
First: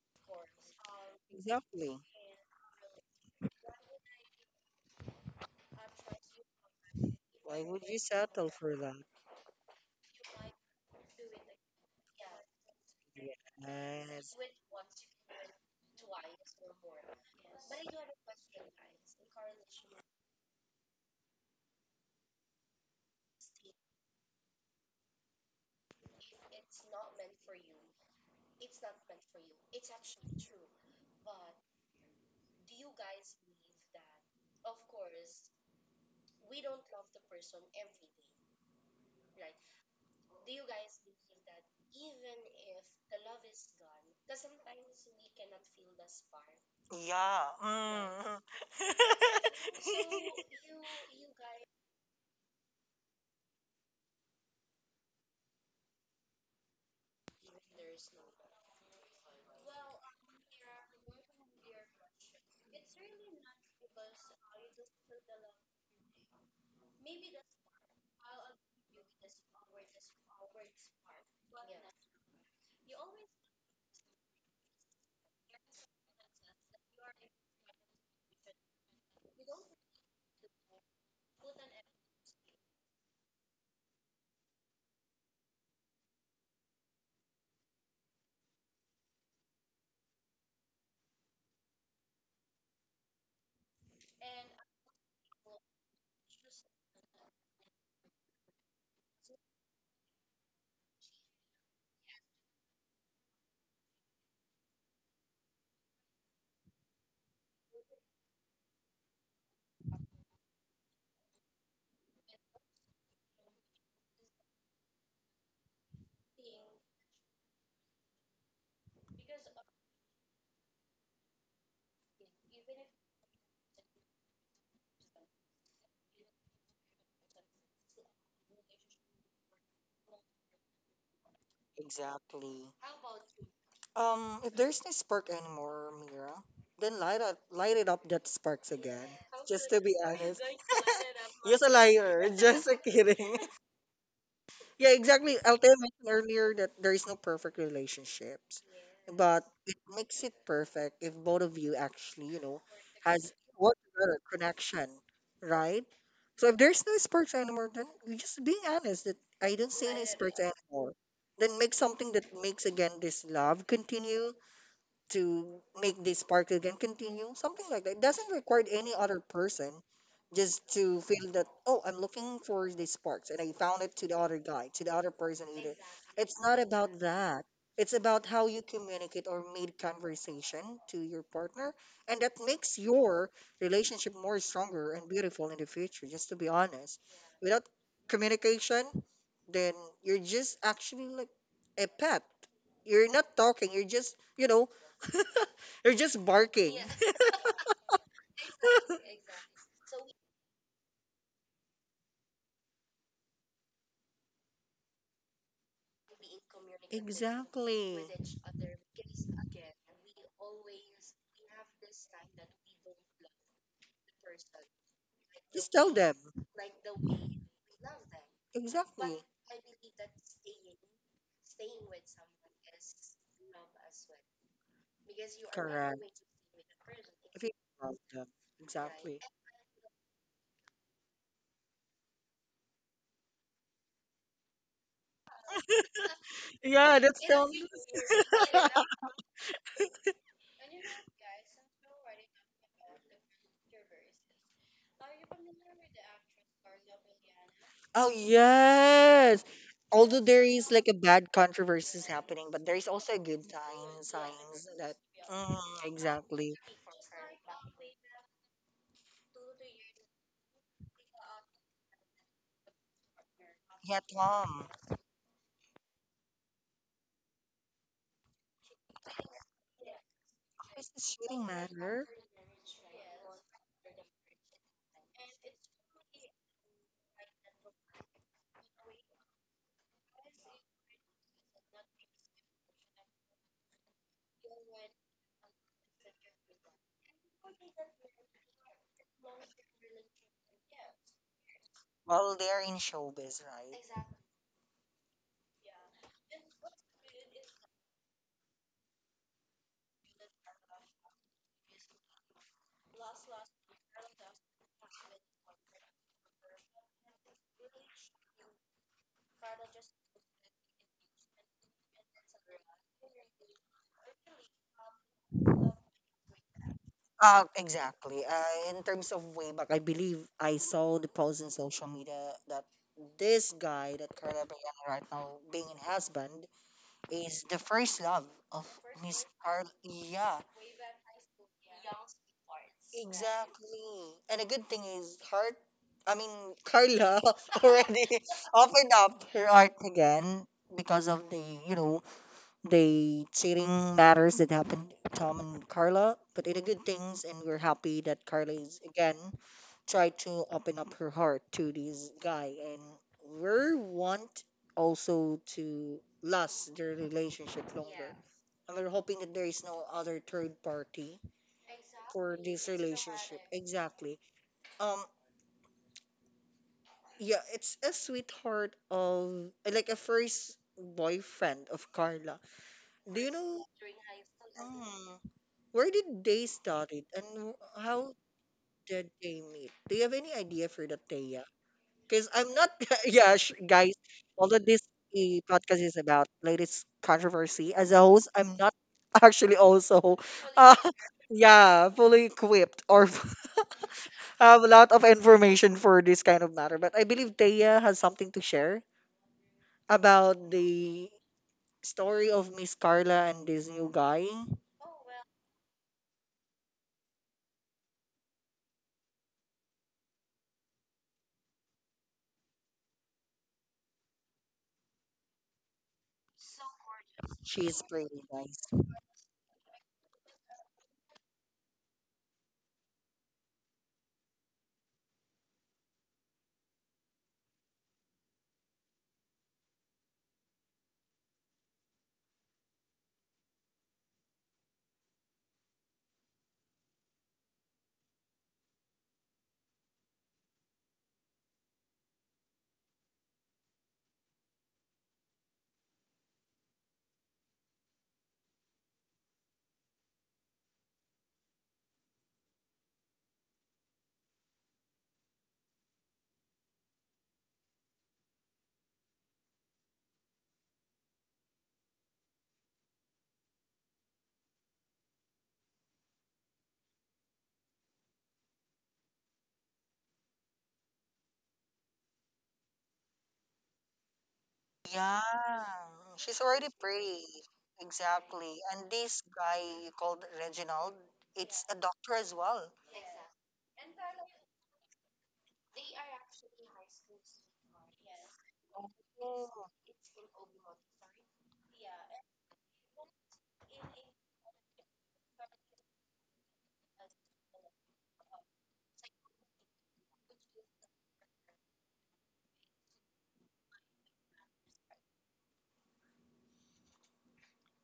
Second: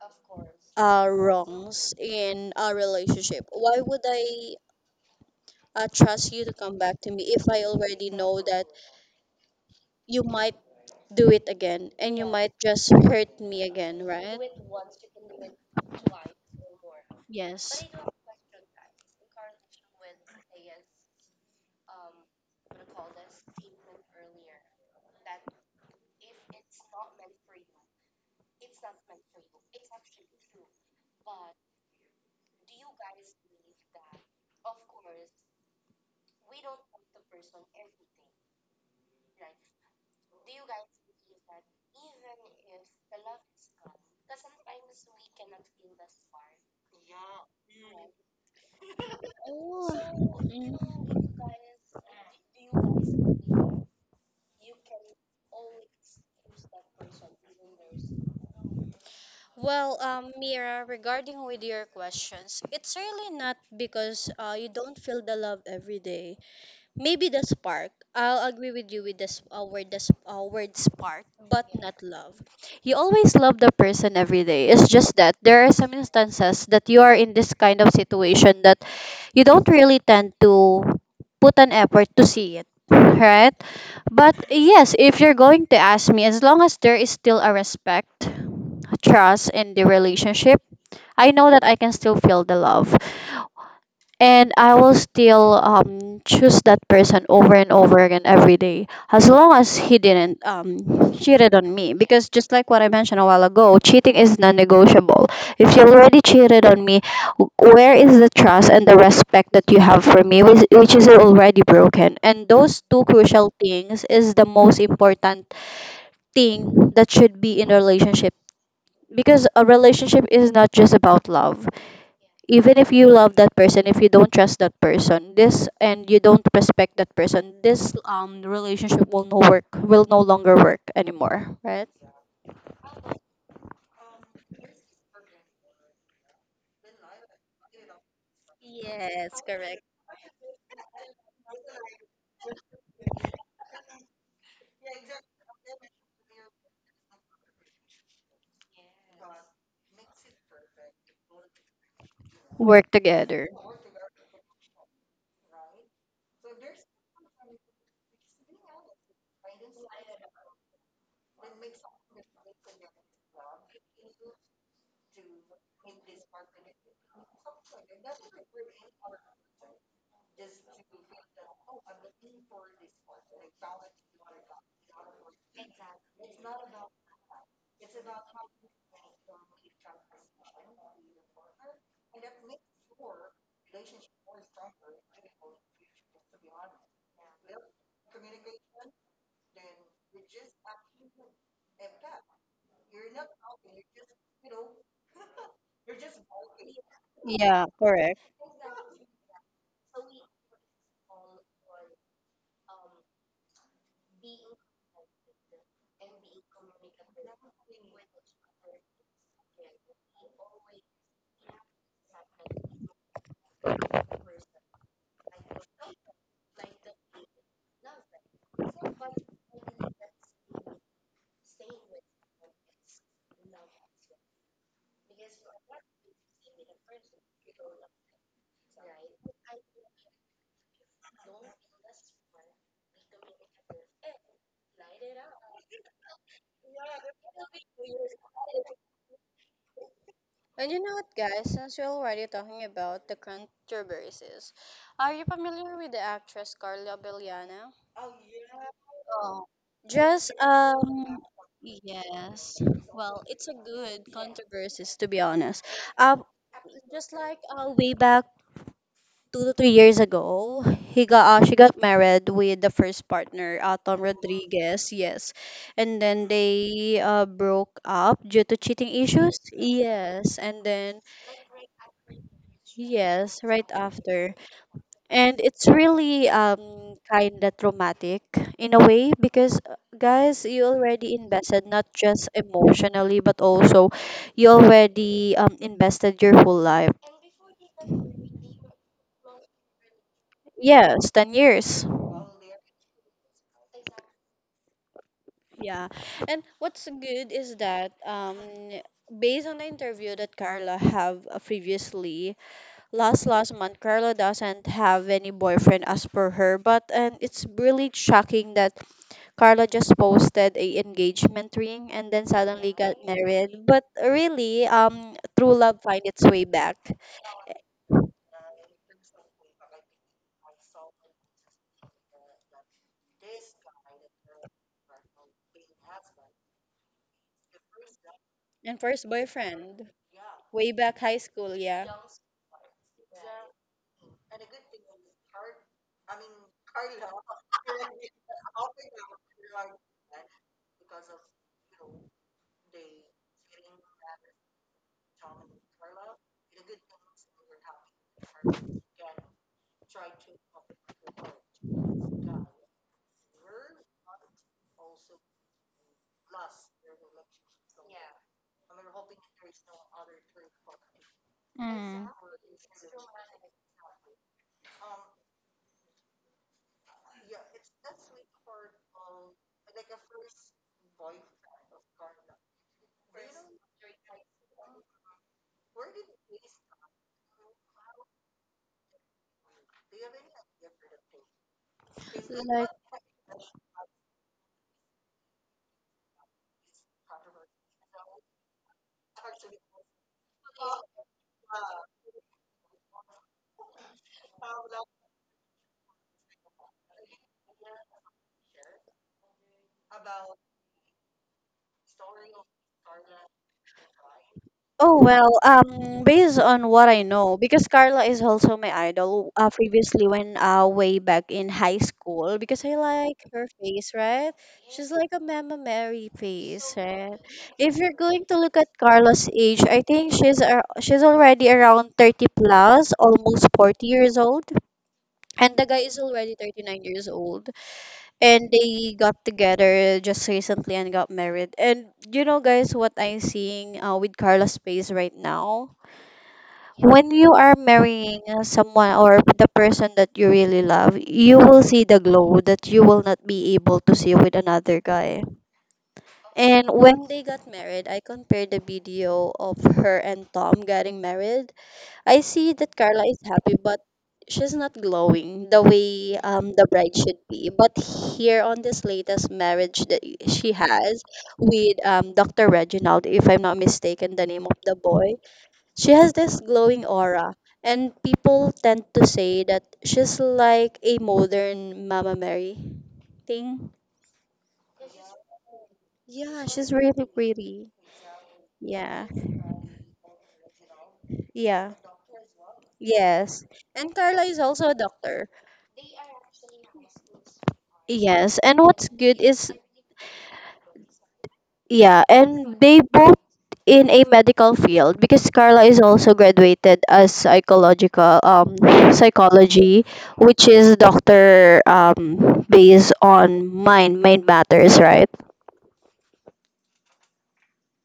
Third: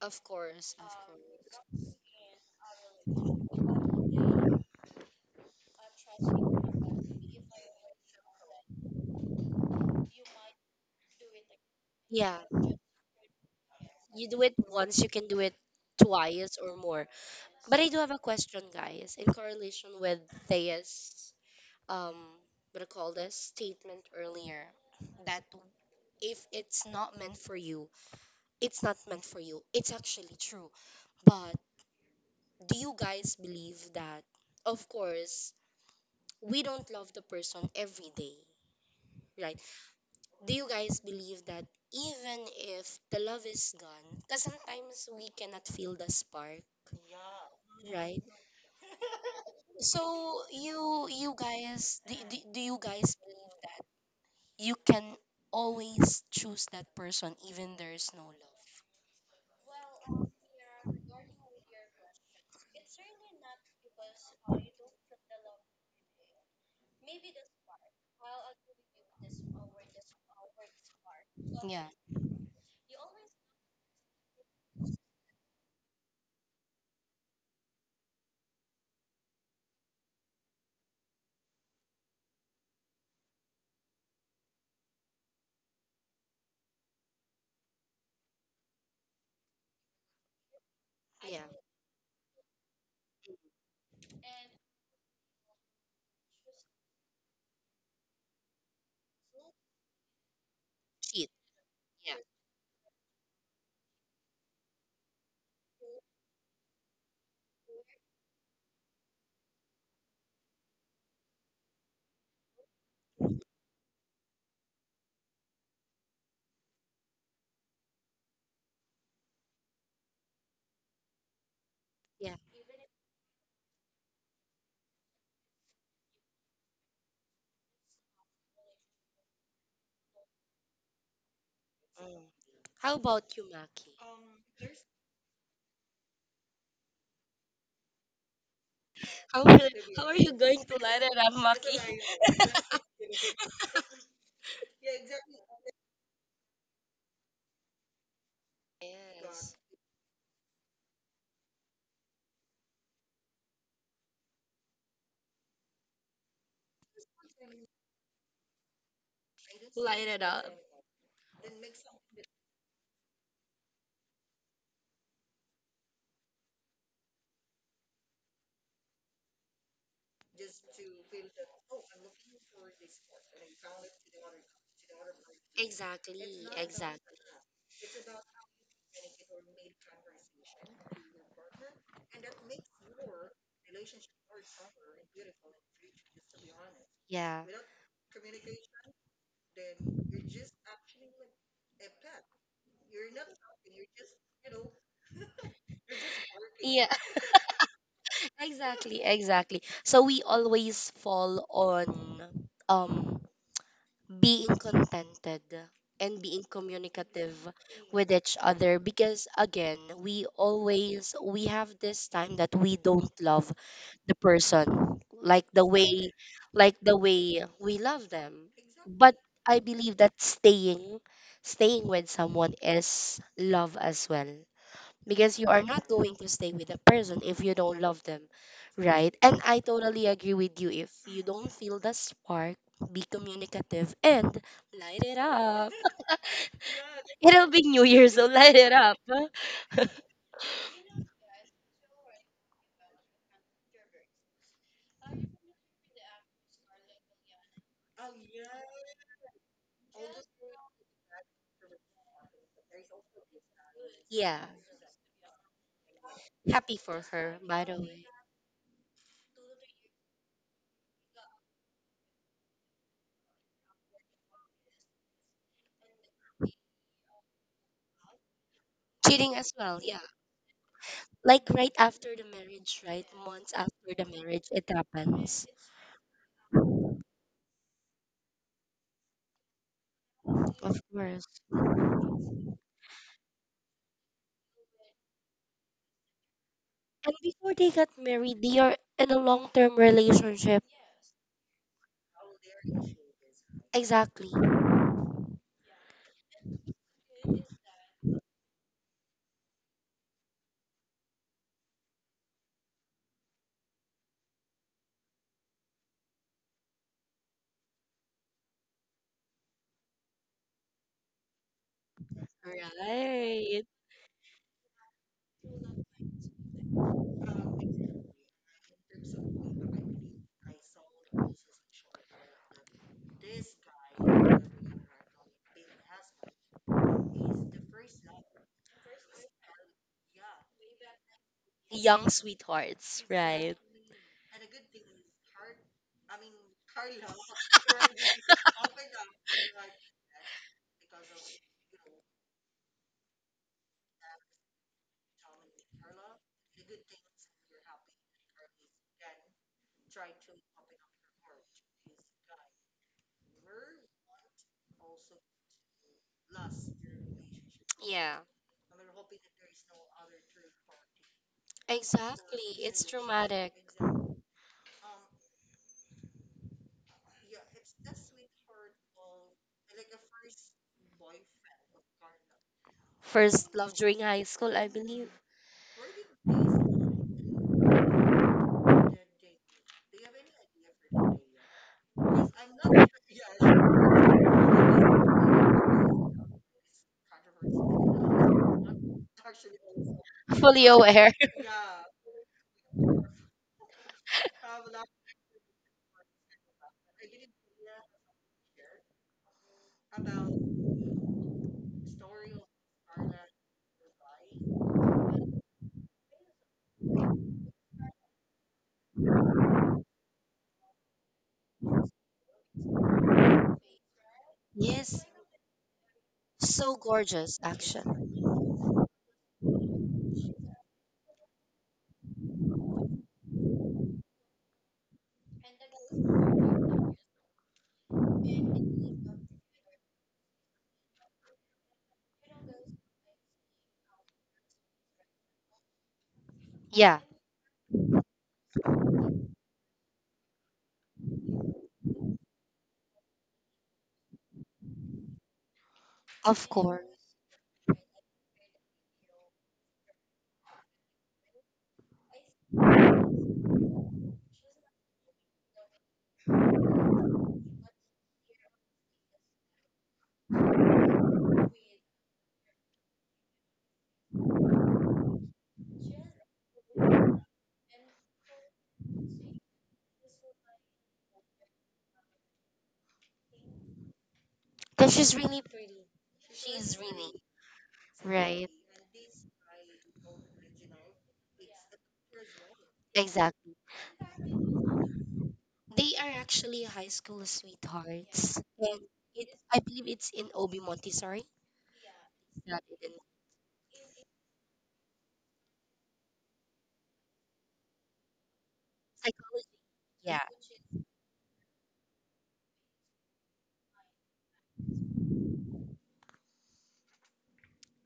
B: of course. Of-
C: wrongs
A: Exactly.
C: in a relationship. Why would I trust you to come back to me if
A: Why
C: I
A: would you
C: already know
A: settle
C: that
A: for that?
C: you might do it again and you
B: Yeah,
C: might just hurt me again,
B: you
A: Yes.
C: right?
B: do it once, you can do it twice or more. But
C: Yes.
B: I do have a question, guys, in correlation with Thea's um what do you call this statement earlier that if it's not meant for you, it's not meant for you. It's actually true. But do you guys believe that of course we don't love the person every day, right? Do you guys believe that even if the love is gone, because sometimes we cannot feel the spark,
A: Yeah.
B: right?
A: Mm.
C: Oh.
B: So
C: Mm.
B: you guys do, do, do you guys believe that you can always choose that person even there is no love?
C: Well, Mira, regarding with your questions, it's really not because you don't feel the love every day. Maybe the spark. I'll agree with you with this word, the word spark, but
B: Yeah.
C: not love. You always love the person every day. It's just that there are some instances that you are in this kind of situation that you don't really tend to put an effort to see it, right? But yes, if you're going to ask me, as long as there is still a respect, trust in the relationship, I know that I can still feel the love, and I will still choose that person over and over again every day as long as he didn't
B: Cheat.
C: cheated on me, because just like what I mentioned a while ago, cheating is non-negotiable. If you already cheated on me, where is the trust and the respect that you have for me, which is already broken, and those two crucial things is the most important thing that should be in a relationship, because a relationship is not just about love.
B: Yeah.
C: Even if you love that person, if you don't trust that person this, and you don't respect that person this, relationship will no work, will no longer work anymore, right?
A: Exactly.
B: How about you, Maki?
A: If there's no spark anymore, Mira, then light up, light it up that sparks again.
B: How will
A: Just to be
B: how are you
A: honest.
B: going to light it up,
A: You're a
B: Maki?
A: liar. Just a kidding. Yeah, exactly. Althea mentioned earlier that there is no perfect relationships, but
B: Yes.
A: it makes it perfect if both of you actually,
C: Work
A: has
C: together.
A: what together connection, right? So if there's no sparks anymore, then you just being honest that I don't see
B: Light
A: any
B: it
A: sparks
B: up.
A: anymore. Then make something that makes again this love continue to make this spark again continue, something like that. It doesn't require any other person just to feel that, oh, I'm looking for the sparks and I found it to the other guy, to the other person either. It's
B: Exactly.
A: not about
B: Exactly.
A: that. It's about how you communicate or made conversation to your partner. And that makes your relationship more stronger and beautiful in the future, just to be honest.
B: Yeah.
A: Without communication, then you're just actually like a pet. You're not talking, you're just, they're just barking.
B: Yeah,
C: Yeah, correct.
B: exactly, exactly. So we always fall on um being contented and being communicative
A: Exactly.
B: with each other because again we have this time that we don't love the person
A: Just tell them.
B: like the way we love them, but
A: Exactly.
B: I believe that staying with someone is love as well because you are not going
A: Correct.
B: to stay with a person if you don't love them,
A: Yeah,
B: right?
A: exactly.
B: And I totally agree with you. If you don't feel the spark, be communicative and light it up.
A: Yeah, that's
B: It'll
A: tell
B: be
A: me.
B: New Year, so light it up.
C: And you know what, guys? Since we're already talking about the controversies, are you familiar with the actress Carla Belliano?
A: Oh yes.
C: Oh,
A: Although
C: just
A: there is like a bad controversies happening,
C: yes.
A: but there is also a
C: Well, it's
A: good
C: a good
A: sign
B: Yeah,
A: signs that
C: controversies to be honest.
A: mm,
C: Um
A: exactly.
B: happy for
C: just
B: her,
C: like
B: by the
C: way
B: way.
C: back 2 to 3 years ago, he got she got married with the first partner,
A: Yeah,
C: Tom
A: Tom.
C: Rodriguez. Yes, and then they broke up due to cheating
B: Cheating
C: issues.
B: as well, yeah.
C: Yes, and
A: Is
C: then
A: Shooting
B: Like right
A: her
B: after the marriage, right?
C: yes,
B: Months
C: right
B: after the
C: after,
B: marriage, it
C: and
B: happens,
C: it's really kind of traumatic in a way because guys, you
B: of
C: already
B: course.
C: invested not just emotionally but also you already invested your whole life.
B: And before they got married, they are in a long term relationship.
C: Yes, 10 years.
A: while they're in showbiz, right?
B: Exactly.
C: Yeah. And what's good is that based on the interview that Carla have previously, last month Carla doesn't have any boyfriend as per her, but and it's really shocking that Carla just posted a engagement ring and then suddenly got married.
B: Right.
C: But really, true love find its way back.
A: Exactly. In terms of way back, I believe I saw the post in social media that this guy that Carla Bragana right now being in husband is the first love of
C: And first
A: Miss Carla.
C: boyfriend,
A: Yeah,
C: way back high school, yeah.
B: Young sweethearts, right?
A: exactly. And a good thing is, heart. I mean, Carla already opened up her art again because of the you know the cheating matters that happened to Tom and Carla, but it a good things, and we're happy that Carla is again tried to open up her heart to this guy, and we want also to last their relationship longer.
B: Yeah,
A: Yeah. And we're hoping that there is no other third party for
B: exactly.
A: this
B: It's
A: relationship.
B: traumatic.
A: Exactly. Um. Yeah, it's a sweetheart of like a first boyfriend of Carla. Do you
B: First
A: know?
B: love during high school, I believe.
A: Mm, where did they start it and how did they meet? Do you have any idea for that, Thea? Because I'm not, yeah, guys, although this the podcast is about latest controversy, as a host, I'm not actually also,
B: Fully
A: uh,
B: aware.
A: yeah, fully equipped or have a lot of information for this kind of matter. But I believe Thea has something to share about the story of Miss Carla and this new guy.
C: Oh well, based on what I know, because Carla is also my idol. Previously, when way back in high school, because I like her face, right? She's
B: Yes,
C: like a Mama Mary face,
B: so
C: right?
B: gorgeous,
C: If
A: She's
C: you're
B: actually.
A: pretty,
C: going to
A: guys.
C: look at Carla's age, I think she's she's already around 30 plus, almost 40 years old, and the guy is already 39 years old, and they got together just recently and got married. And you know, guys, what I'm seeing with Carla's face right now,
B: Yeah,
C: when you are marrying someone or the person that you really love, you will see the glow that you will not be able to see with another guy.
B: of
C: And
B: course.
C: when they got married, I compared the video of her and Tom getting married. I see that Carla is happy, but she's not glowing the way the bride should be. But here on this latest marriage that she has with Dr. Reginald, if I'm not mistaken, the name of the boy, she has this glowing aura, and people tend to say that she's like a modern Mama Mary thing.
B: Because she's
A: Yeah,
B: really pretty.
A: she's
C: Yeah,
A: already
C: she's
B: She's
C: really
B: really.
A: pretty.
C: pretty.
B: Right,
A: Exactly. And
C: Yeah,
A: this guy you called Reginald, it's
C: yeah,
A: a doctor as well.
C: yes.
B: exactly.
C: And Carla is also a doctor.
B: They are actually high school sweethearts.
C: Yes, and
B: And
C: what's good
A: Oh.
C: is,
B: I believe it's in Obi Montessori.
C: yeah, and
B: That
C: they
B: is-
C: both in a medical field because Carla is also graduated as psychological psychology,
B: Yeah,
C: which is doctor based on mind matters, right?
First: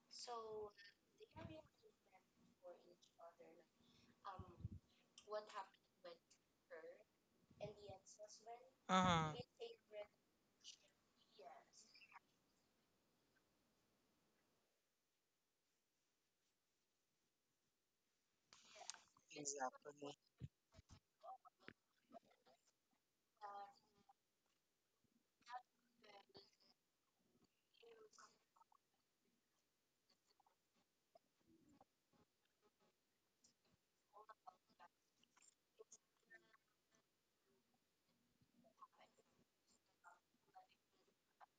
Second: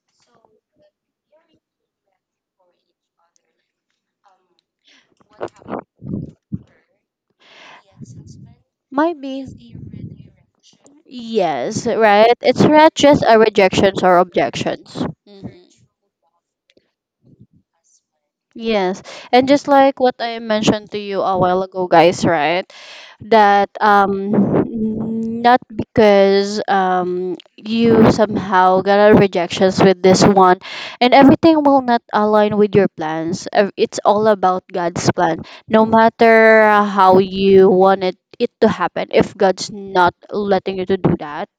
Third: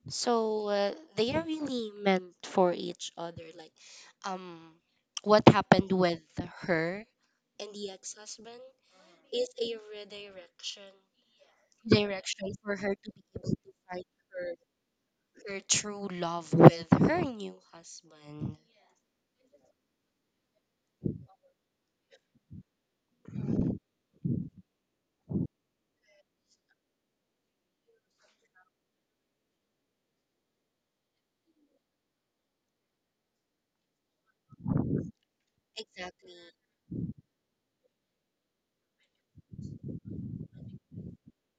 B: so they are really meant for each other. Like, um, what happened with her and the ex-husband
C: My
A: Mm-hmm.
B: is
C: base.
B: a redirection,
C: Yes, right.
B: direction
C: It's
B: for
C: not
B: her to
C: just our rejections or
B: her
C: objections. Hmm.
B: her true love with her new husband.
C: Yes, and just like
A: Exactly.
C: what I mentioned to you a while ago, guys, right? That not because you somehow got a rejections with this one, and everything will not align with your plans. It's all about God's plan. No matter how you wanted it to happen, if God's not letting you to do that,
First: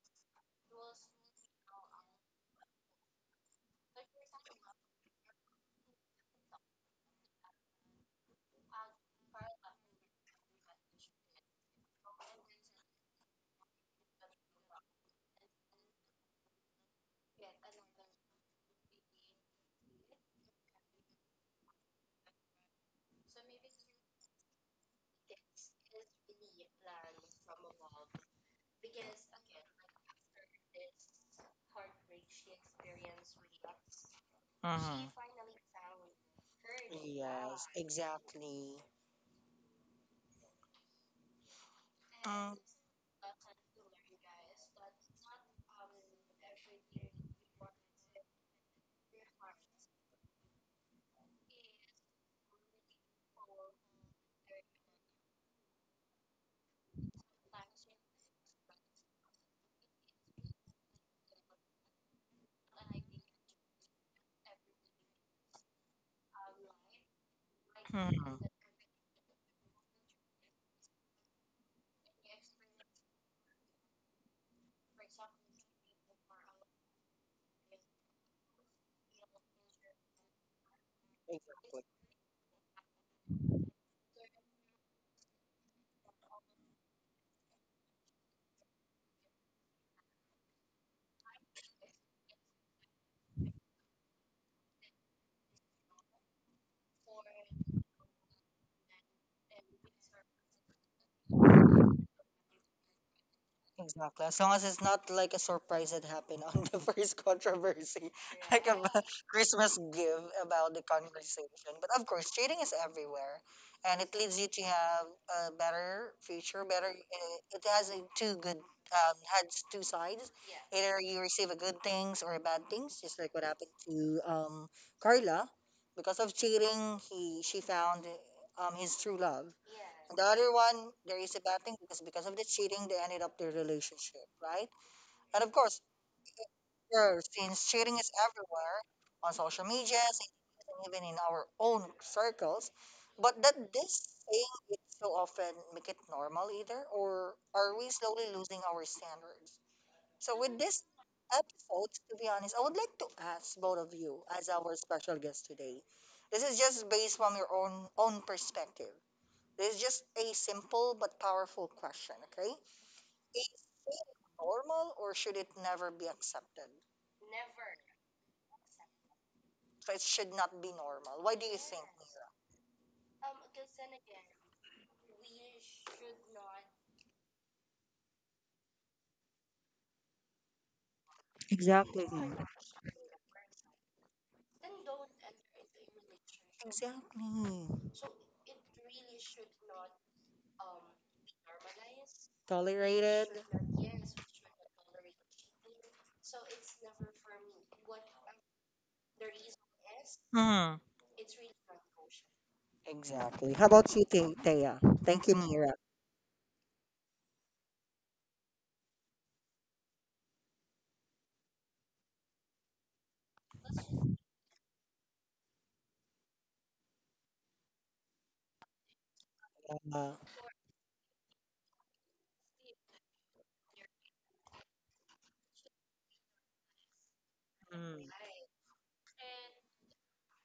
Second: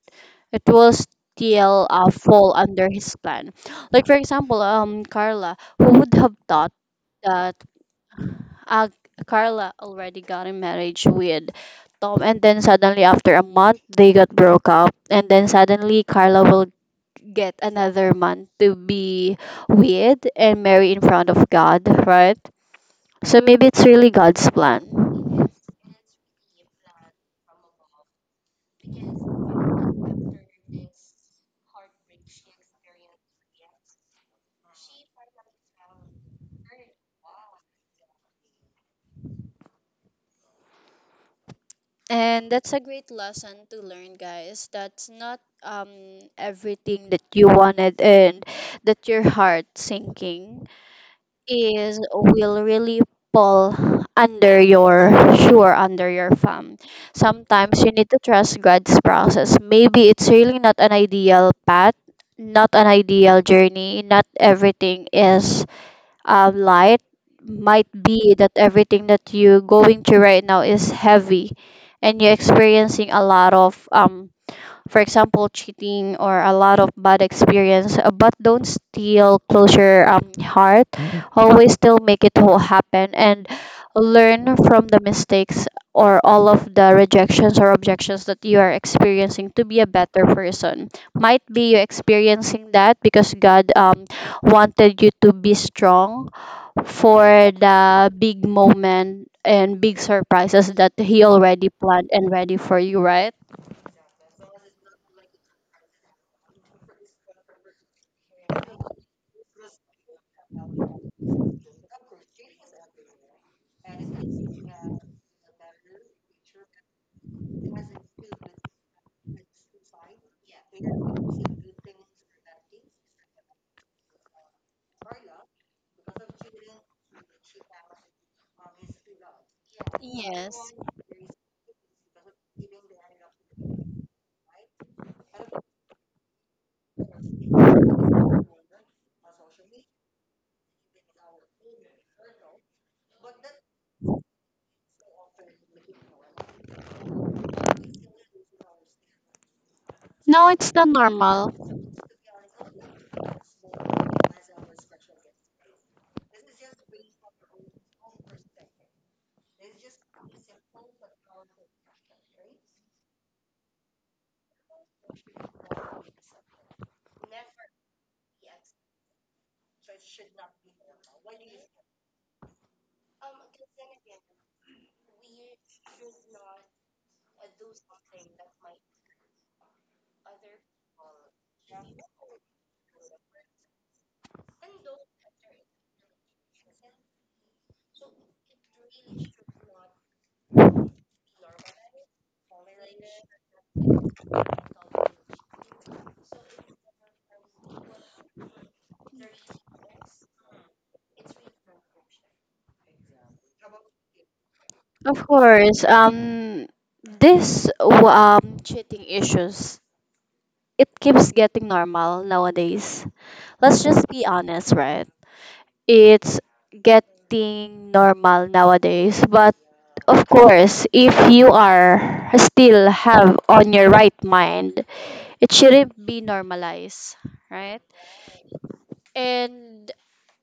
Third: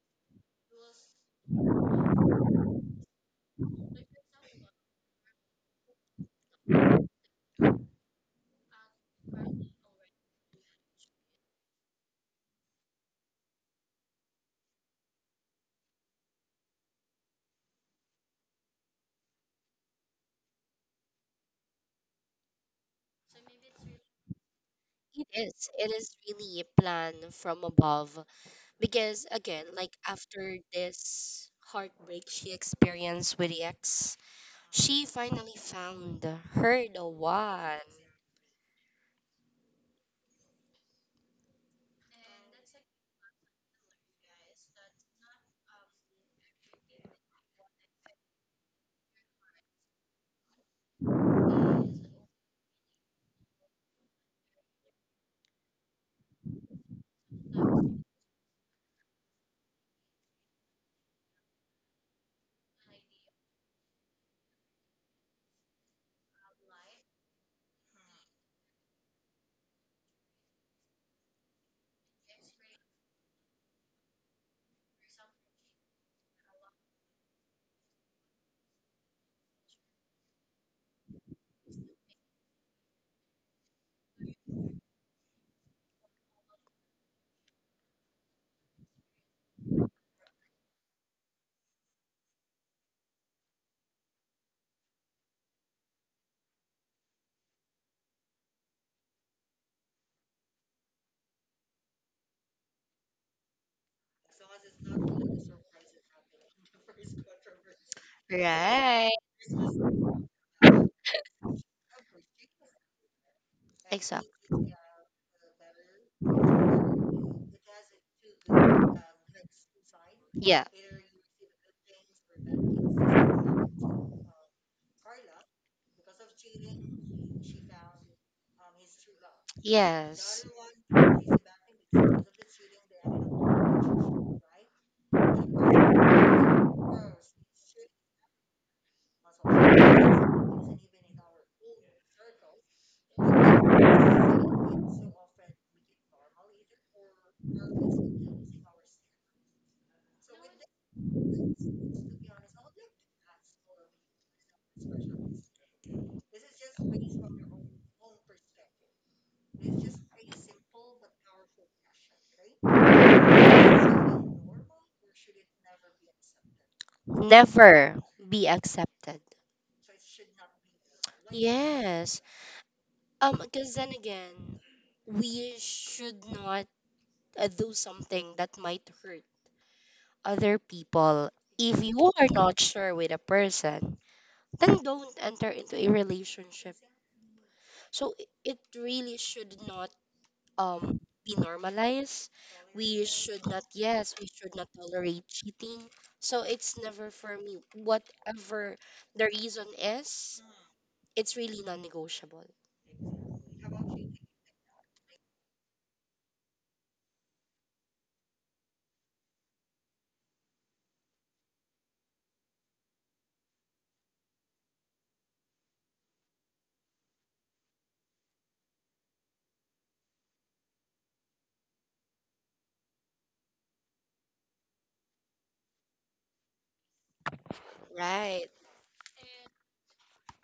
C: it will still fall under his plan. Like for example, Carla, who would have thought that uh, Carla already got in marriage with Tom, and then suddenly after a month they got broke up, and then suddenly Carla will get another man to be with and marry in front of God, right? So maybe it's really God's plan.
B: It is. It is really a plan from above because again, like after this heartbreak she experienced with the ex,
A: Mhm.
B: she finally found her the
A: Yes,
B: one.
A: exactly.
C: And that's a great lesson to learn, guys. That's not everything that you wanted and that your heart sinking is will really pull under your sure under your thumb. Sometimes you need to trust God's process. Maybe it's really not an ideal path, not an ideal journey, not everything is light. Might be
A: Mm-hmm.
C: that everything that you're going through right now is heavy, and you're experiencing a lot of for example cheating or a lot of bad experience, but don't still close your heart. Always still make it all happen and learn from the mistakes or all of the rejections or objections that you are experiencing to be a better person. Might be you experiencing that because god wanted you to be strong for the big moment and big surprises that he already planned and ready for you, right?
A: Exactly. As long as it's not like a surprise that happened on the first controversy,
B: Right.
A: Christmas give about the conversation. But of course, cheating is everywhere, and it
B: Exact.
A: leads you to have a better, for better. It has a two good, has two sides.
B: Yeah.
A: Either you receive a good things or bad things, just like what happened to Carla. Because of cheating, he she found his true love. And the other
B: Yes.
C: Yes.
A: one is a bad thing because of the cheating, they ended up together, right. And of course, sure, since cheating is everywhere on social media, even in our own circles, but that this saying it so often make it normal either, or are we slowly losing our standards? So,
C: No,
A: with
C: it's
A: this
C: not normal.
A: episode, to be honest, I would like to ask both of you as our special guest today. This is just based from your own perspective. This is just a simple but powerful question, okay? Is it normal or should it never be accepted?
B: Never be accepted.
A: So it should not be normal. Why do you think,
B: Yes.
A: Mira?
B: Because then again, we should not do something that might hurt other people. If you
A: Exactly.
B: are not sure with a person, then don't enter into a relationship.
A: Exactly.
B: So it really should not um be normalized. We
A: Tolerated.
B: should not yes, we should not tolerate cheating. So it's never for me. Whatever the reason is, it's really non negotiable.
A: Exactly. How about you, Thea? Thank
C: Of
A: you, Mira.
C: course, this cheating issues, it keeps getting normal nowadays. Let's just be honest, right? It's getting normal nowadays. But
A: Uh,
C: of course, if you are still have on your right mind, it shouldn't be normalized, right?
A: mm.
B: Right.
C: And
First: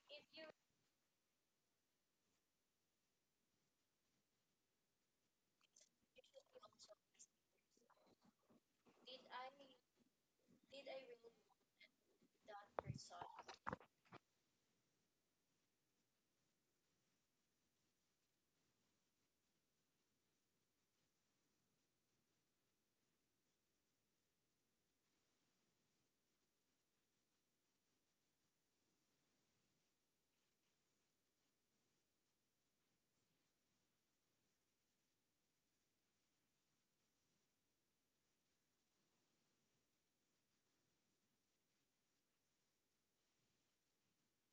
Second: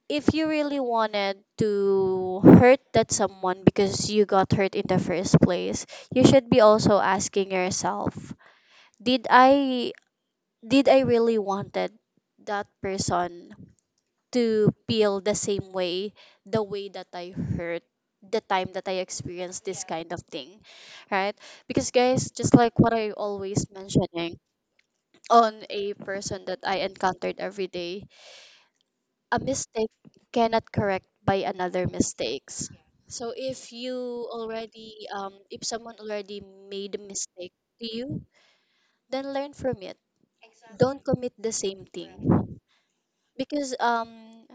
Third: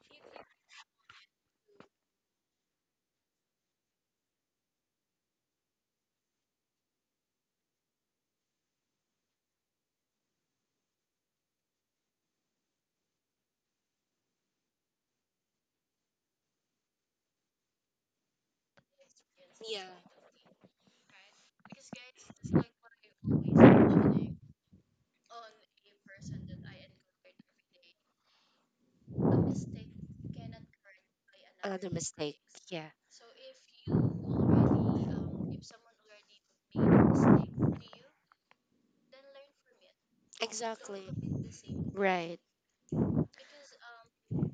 C: if you really wanted to hurt that someone because you got hurt in the first place, you should be also asking yourself, did I did I really wanted that person to feel the same way, the way that I hurt, the time that I experienced this
B: Yeah.
C: kind of thing, right? Because guys, just like what I always mentioning on a person that I encountered every day, a mistake cannot correct by another
B: Another mistake.
C: mistakes.
B: Yeah.
C: So if you already if someone already made a mistake to you, then learn from it.
B: Exactly.
C: Don't commit the same
B: Right.
C: thing. Because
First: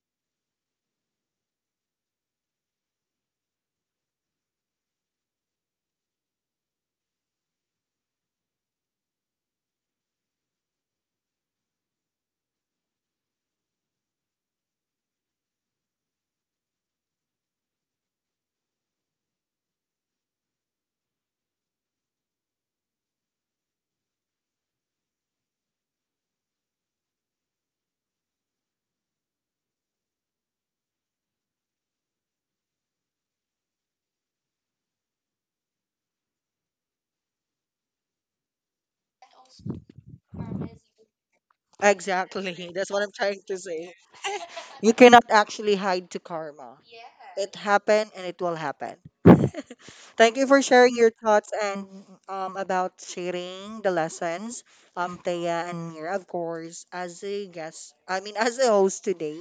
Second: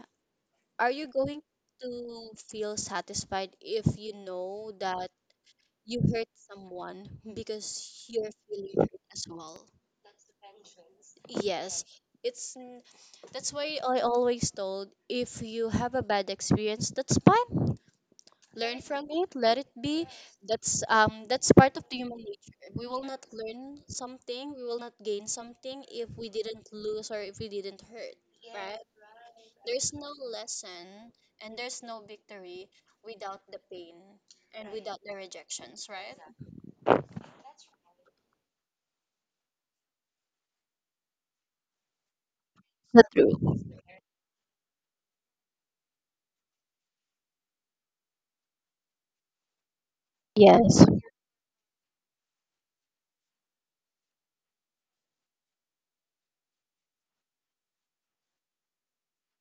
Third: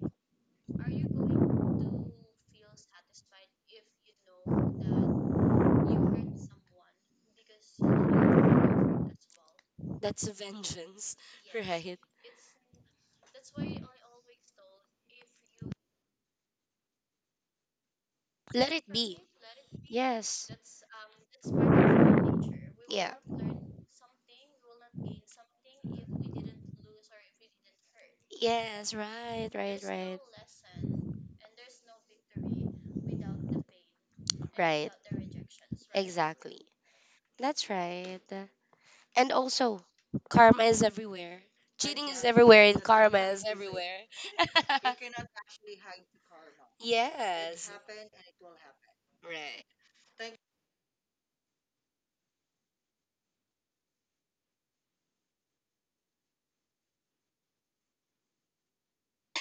C: are you going to feel satisfied if you know that you hurt someone because you hurt as well?
B: That's a vengeance.
C: Yes.
B: Right.
C: It's n- that's why I always told if you have a bad experience, that's fine,
B: Let
C: learn
B: it
C: from
B: be.
C: it, let it be.
B: Yes.
C: That's that's part of the human nature. We will
B: Yeah.
C: not learn something, we will not gain something if we didn't lose or if we didn't hurt, right?
B: Yes, right, right,
C: There's no
B: right.
C: lesson and there's no victory without the pain and
B: Right.
C: without the rejections, right?
B: Exactly. That's right. And also, karma is everywhere. Cheating is everywhere,
A: Exactly.
B: and
A: That's what I'm
B: karma
A: trying
B: is
C: True.
A: to say.
B: everywhere.
A: You cannot actually hide to karma. It
B: yes.
A: happened and it will happen.
B: Right.
A: Thank you for
C: Yes.
A: sharing your thoughts and about sharing the lessons, Thea and Mir. Of course, as a guest, I mean, as a host today,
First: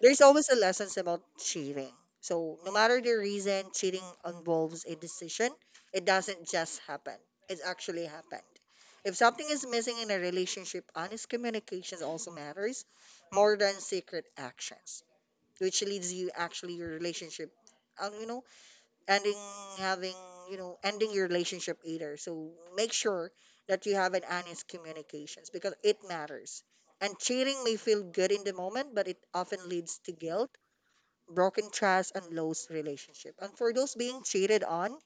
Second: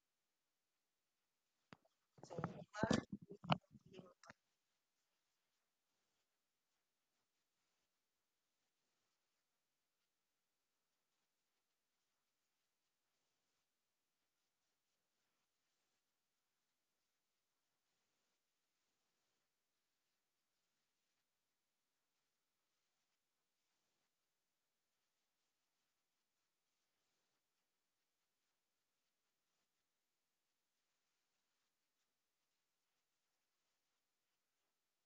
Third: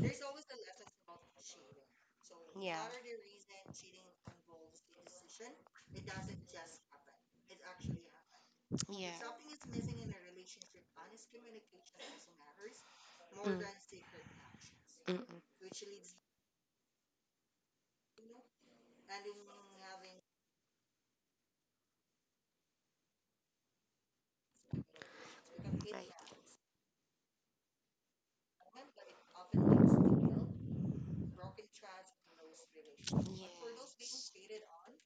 A: there's always a lessons about cheating. So no
B: yeah.
A: matter the reason, cheating involves a decision. It doesn't just happen. It's actually happened.
B: Yeah.
A: If something is missing in a relationship, honest communication also matters more
B: Mm.
A: than secret actions, which leads you actually your relationship, um, you know ending having ending your relationship either. So make sure that you have an honest communications because
B: Mm-mm.
A: it
B: Right.
A: matters. And cheating may feel good in the moment, but it often leads to guilt, broken trust, and lost relationship. And for those being cheated on,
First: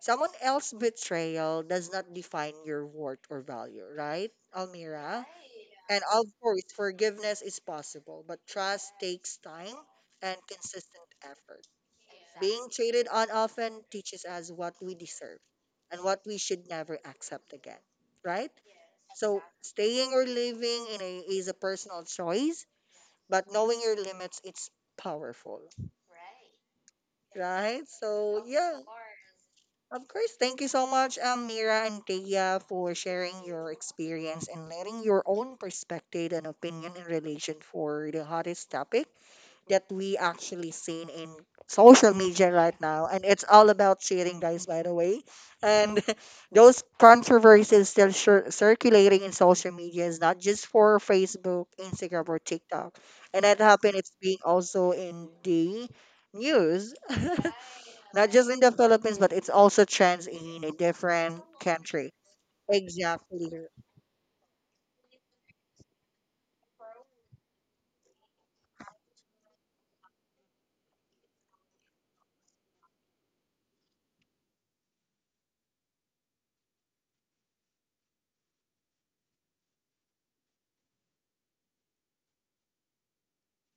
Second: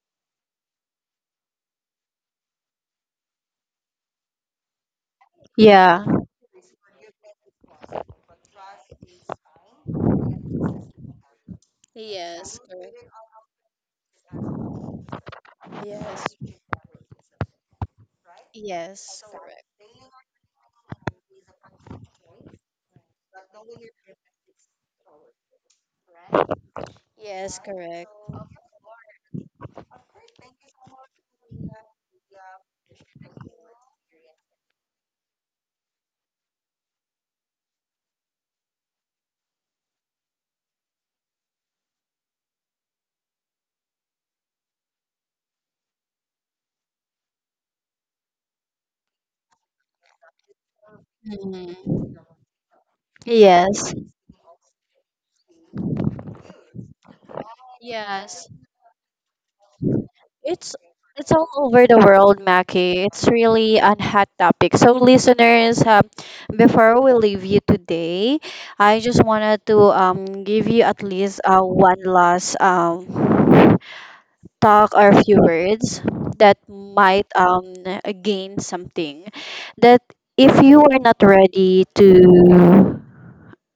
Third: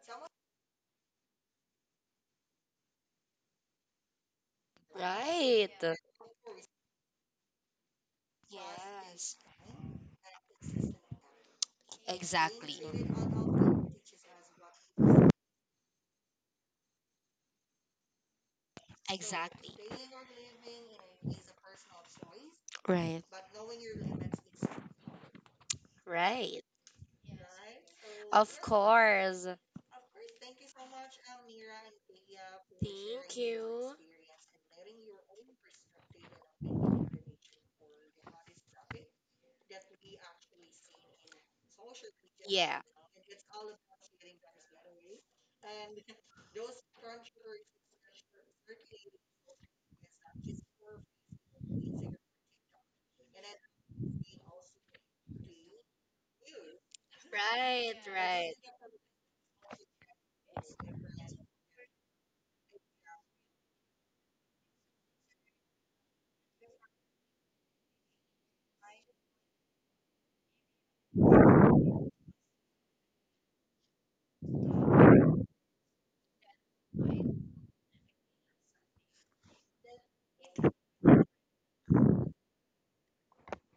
A: someone else's betrayal does not define your worth or value, right, Almira?
B: Right.
A: And
C: Yeah.
A: of course, forgiveness is possible, but trust takes time and consistent effort.
C: Yes,
A: Being cheated
C: correct.
A: on often teaches us what we deserve and what
C: Yes.
A: we should never accept again, right?
C: Yes,
A: So
C: correct.
A: staying or leaving in a is a personal choice,
B: Right.
A: but knowing your limits, it's powerful,
B: Right.
C: Yes,
A: right?
C: correct.
A: So
B: Of
A: yeah,
B: course.
A: of course. Thank you so much, Mira and Thea, for
B: Thank
A: sharing your
B: you.
A: experience and letting your own perspective and opinion in relation for the hottest topic that we actually seen in social media right
B: Yeah.
A: now, and it's all about cheating, guys, by the way. And those controversies still circulating in social media is not just for Facebook,
C: Mhm.
A: Instagram, or TikTok. And that
C: Yes.
A: happened, it's being also in the news.
B: Right,
A: Not just
C: Yes.
B: right.
A: in the Philippines but it's also trends in a
C: It's it's
A: different
C: all over the
A: country.
C: world, Mackie. It's
A: Exactly.
C: really a hot topic. So, listeners, before we leave you today, I just wanted to give you at least one last talk or a few words that might gain something. That if you are not ready to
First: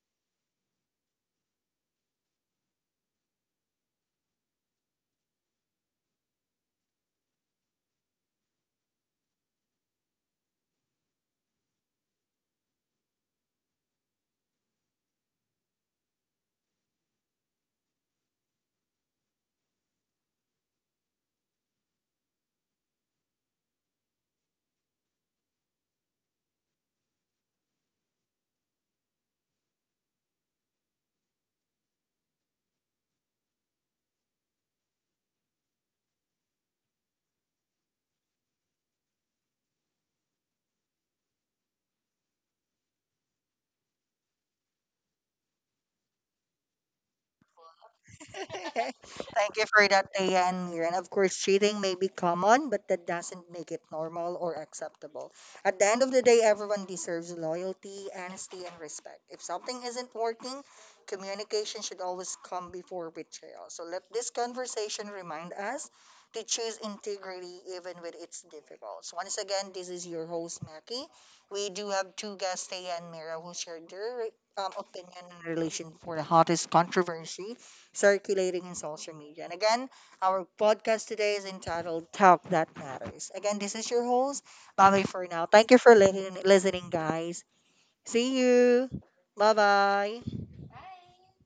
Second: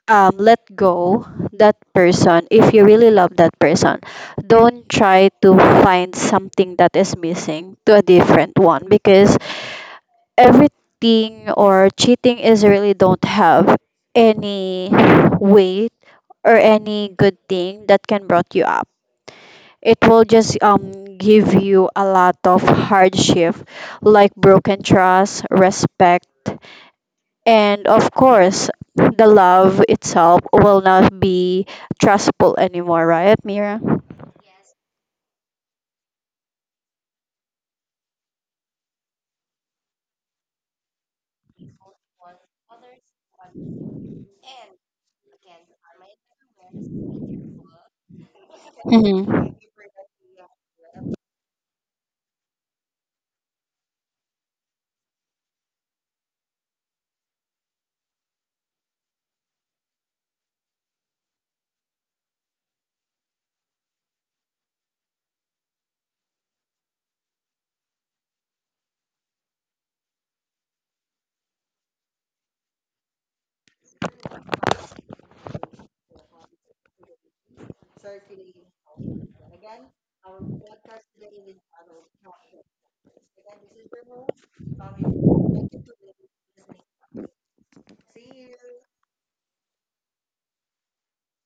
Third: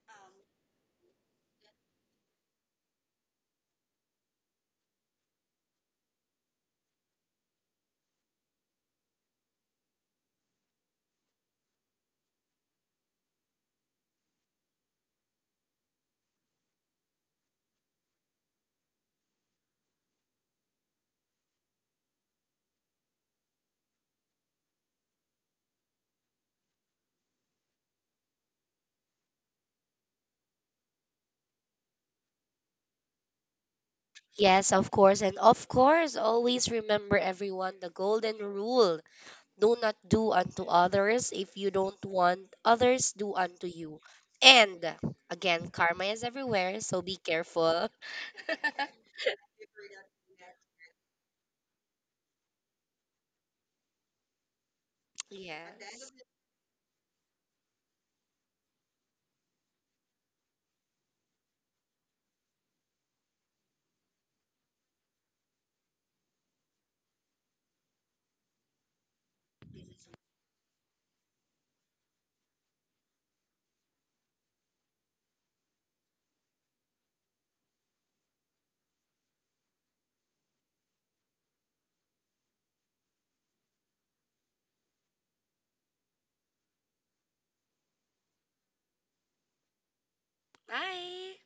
C: let go that person, if you really love that person, don't try to find something that is missing to a different one, because everything or cheating is really don't have any weight or any good thing that can brought you up. It will just give you a lot of hardship, like broken trust, respect, and of course, the love itself will not be trustful anymore, right, Mira?
B: Yes, of course. And of course, always remember everyone the golden rule. Do not do unto others if you don't want others do unto you. And again, karma is everywhere, so be careful.
C: Hmm.
A: Thank you for that, Ayan. And of course, cheating may be common, but that doesn't make it normal or acceptable.
B: Yeah.
A: At the end of the day, everyone deserves loyalty, honesty, and respect. If something isn't working, communication should always come before betrayal. So let this conversation remind us to choose integrity even when it's difficult. So once again, this is your host, Mackie. We do have two guests, Tay and Mira, who shared their opinion in relation for the hottest controversy circulating in social media. And again, our podcast today is entitled Talk That Matters. Again, this is your host, Bobby for now. Thank you for listening, guys. See you. Bye bye.
B: Bye.